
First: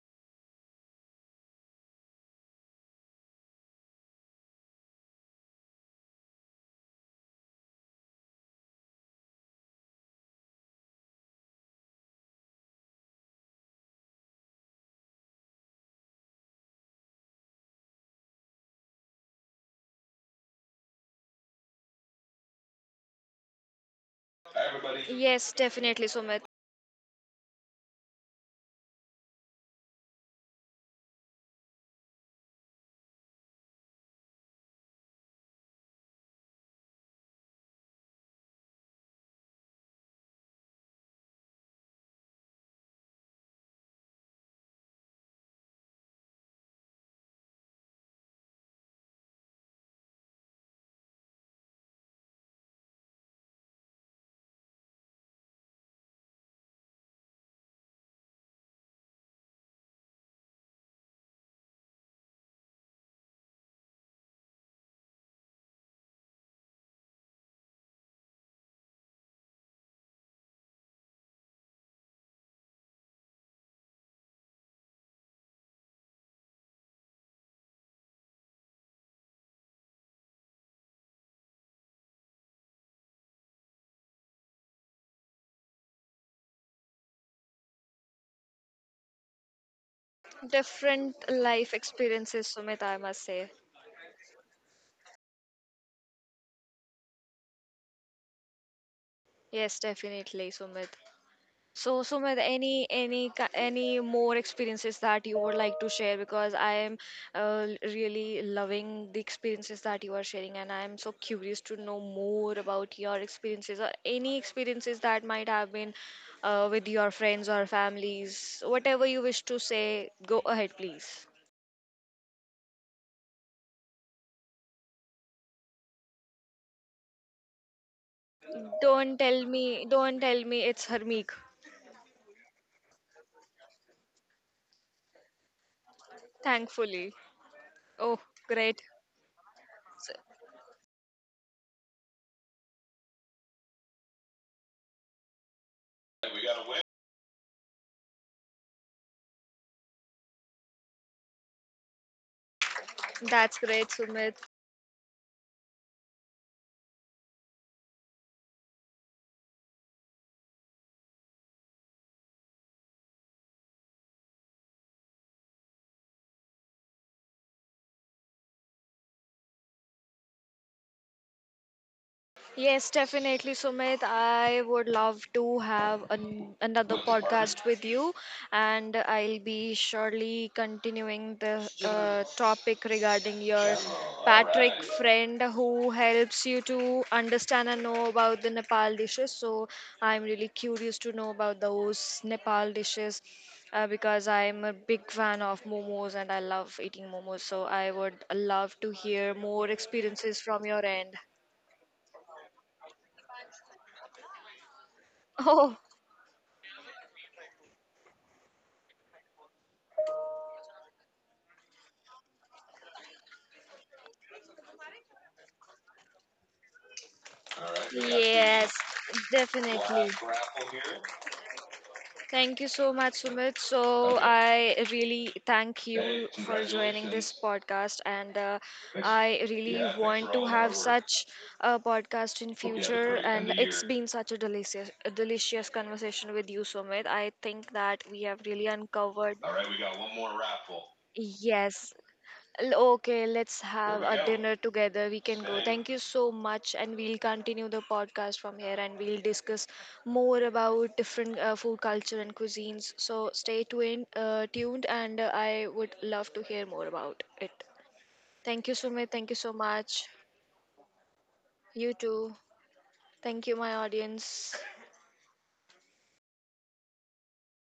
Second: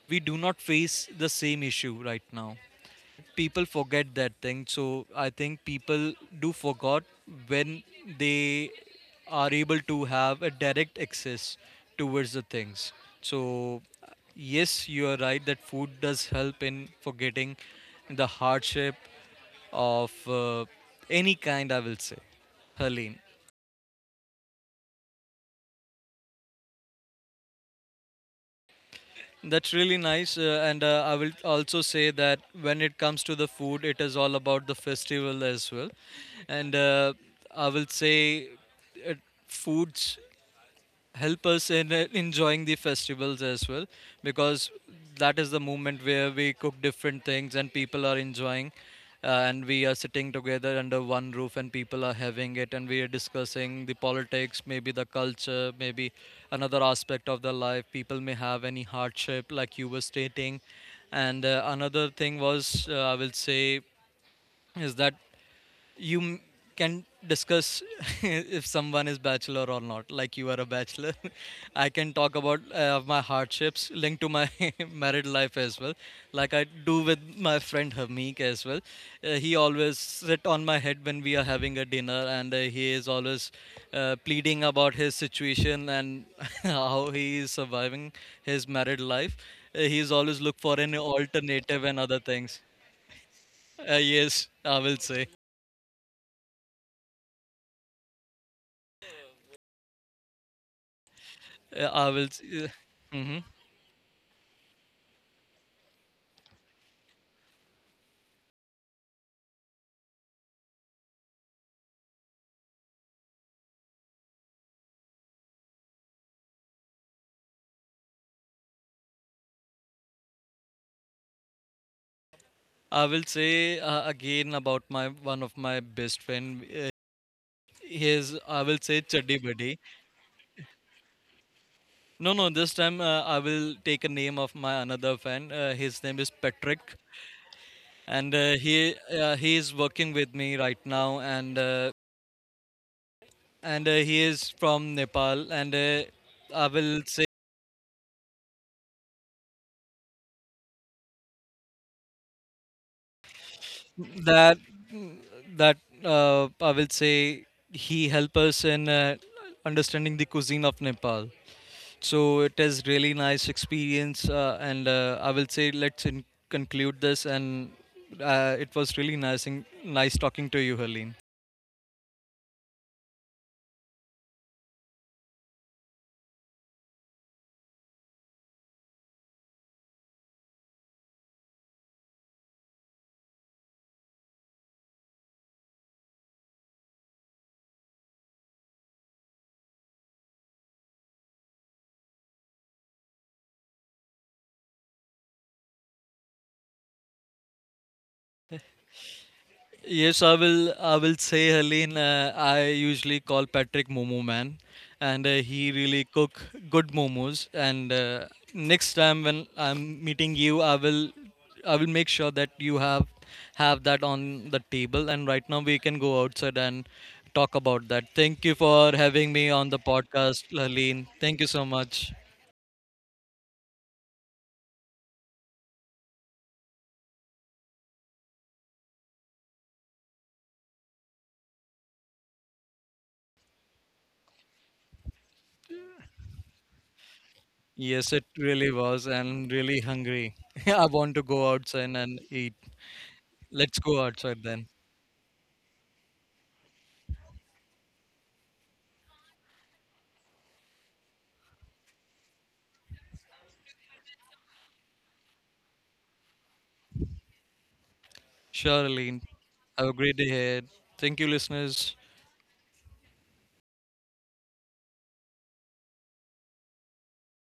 B: we do not face the same issue right now. People forget that thing. So I think people do forgot when they are able to have a direct access towards the things. So yes, you are right that food does help in forgetting the hardship of any kind, I will say, Helene.
A: Yes, definitely, Sumit.
B: That's really nice, and I will also say that when it comes to the food, it is all about the festival as well, and I will say, it, foods help us in enjoying the festivals as well, because that is the moment where we cook different things and people are enjoying, and we are sitting together under one roof and people are having it, and we are discussing the politics, maybe the culture, maybe another aspect of their life. People may have any hardship like you were stating, and another thing was I will say is that you can discuss if someone is bachelor or not, like you are a bachelor. I can talk about my hardships linked to my married life as well, like I do with my friend Hamik as well. He always sit on my head when we are having a dinner, and he is always pleading about his situation and how he is surviving his married life. He's always look for an
A: Different life
B: alternative and other
A: experiences,
B: things.
A: Sumit, I must say.
B: Yes, I will say.
A: Yes, definitely, Sumit.
B: Uh,
A: So,
B: I will.
A: Sumit,
B: s- Uh,
A: any any
B: mhm.
A: ki- any more experiences that you would like to share? Because I am really loving the experiences that you are sharing, and I am so curious to know more about your experiences or any experiences that might have been with your friends or families. Whatever you wish to say, go ahead, please.
B: I will say again about my one of my best friend. His, I will say,
A: Don't
B: Chaddi
A: tell
B: Buddy.
A: me, don't tell me it's Harmeek,
B: No, no. This time I will take a name of my another friend. His name is Patrick,
A: thankfully. Oh,
B: and uh,
A: great.
B: he uh, he is working
A: S-
B: with me right now, and uh, and he is from Nepal, and I will say
A: That's great, Sumit.
B: that that I will say he help us in understanding the cuisine of Nepal. So it is really nice experience, and I will say let's conclude this. And it was really nice, nice talking to you, Helene.
A: Yes, definitely, Sumit. I would love to have an, another podcast with you, and I'll be surely continuing the topic regarding your Patrick friend who helps you to understand and know about the Nepal dishes. So I'm really curious to know about those Nepal dishes because I'm a big fan of momos and I love eating momos. So I would love to hear more
B: Yes, I
A: experiences from
B: will.
A: your
B: I
A: end.
B: will say, Helene. I usually call Patrick Momo Man, and he
A: Oh.
B: really cook good momos. And Next time when I'm meeting you, I will make sure that you have that on the table. And right now we can go outside and talk
A: All
B: about
A: right, we
B: that.
A: got the...
B: Thank you
A: Yes,
B: for having me on
A: definitely.
B: the
A: Last
B: podcast,
A: raffle here.
B: Helene. Thank you so much.
A: Thank you so much, Sumit. So okay. I really thank... Hey, you for joining this... Congratulations. Podcast, and thanks. I really... Yeah, thanks want for to all the hard have hard work. Such a podcast in... Hope you have a future. Great end. And of the it's year. Been such a delicious conversation with you, Sumit. I think that
B: Yes,
A: we
B: it
A: have really
B: really was,
A: uncovered.
B: and
A: All right, we
B: really
A: got one
B: hungry.
A: more raffle.
B: I want to go
A: Yes,
B: outside and eat.
A: L- okay, let's
B: Let's go
A: have a
B: outside
A: dinner
B: then.
A: together. We can go. Thank you so much. And we'll continue the podcast from here and we'll discuss more about different food culture and cuisines. So stay tuned, and I would love to hear more about it. Thank you,
B: Sure,
A: Sumit.
B: Aline.
A: Thank you so
B: Have a
A: much.
B: great day ahead. Thank you,
A: You
B: listeners.
A: too. Thank you, my audience.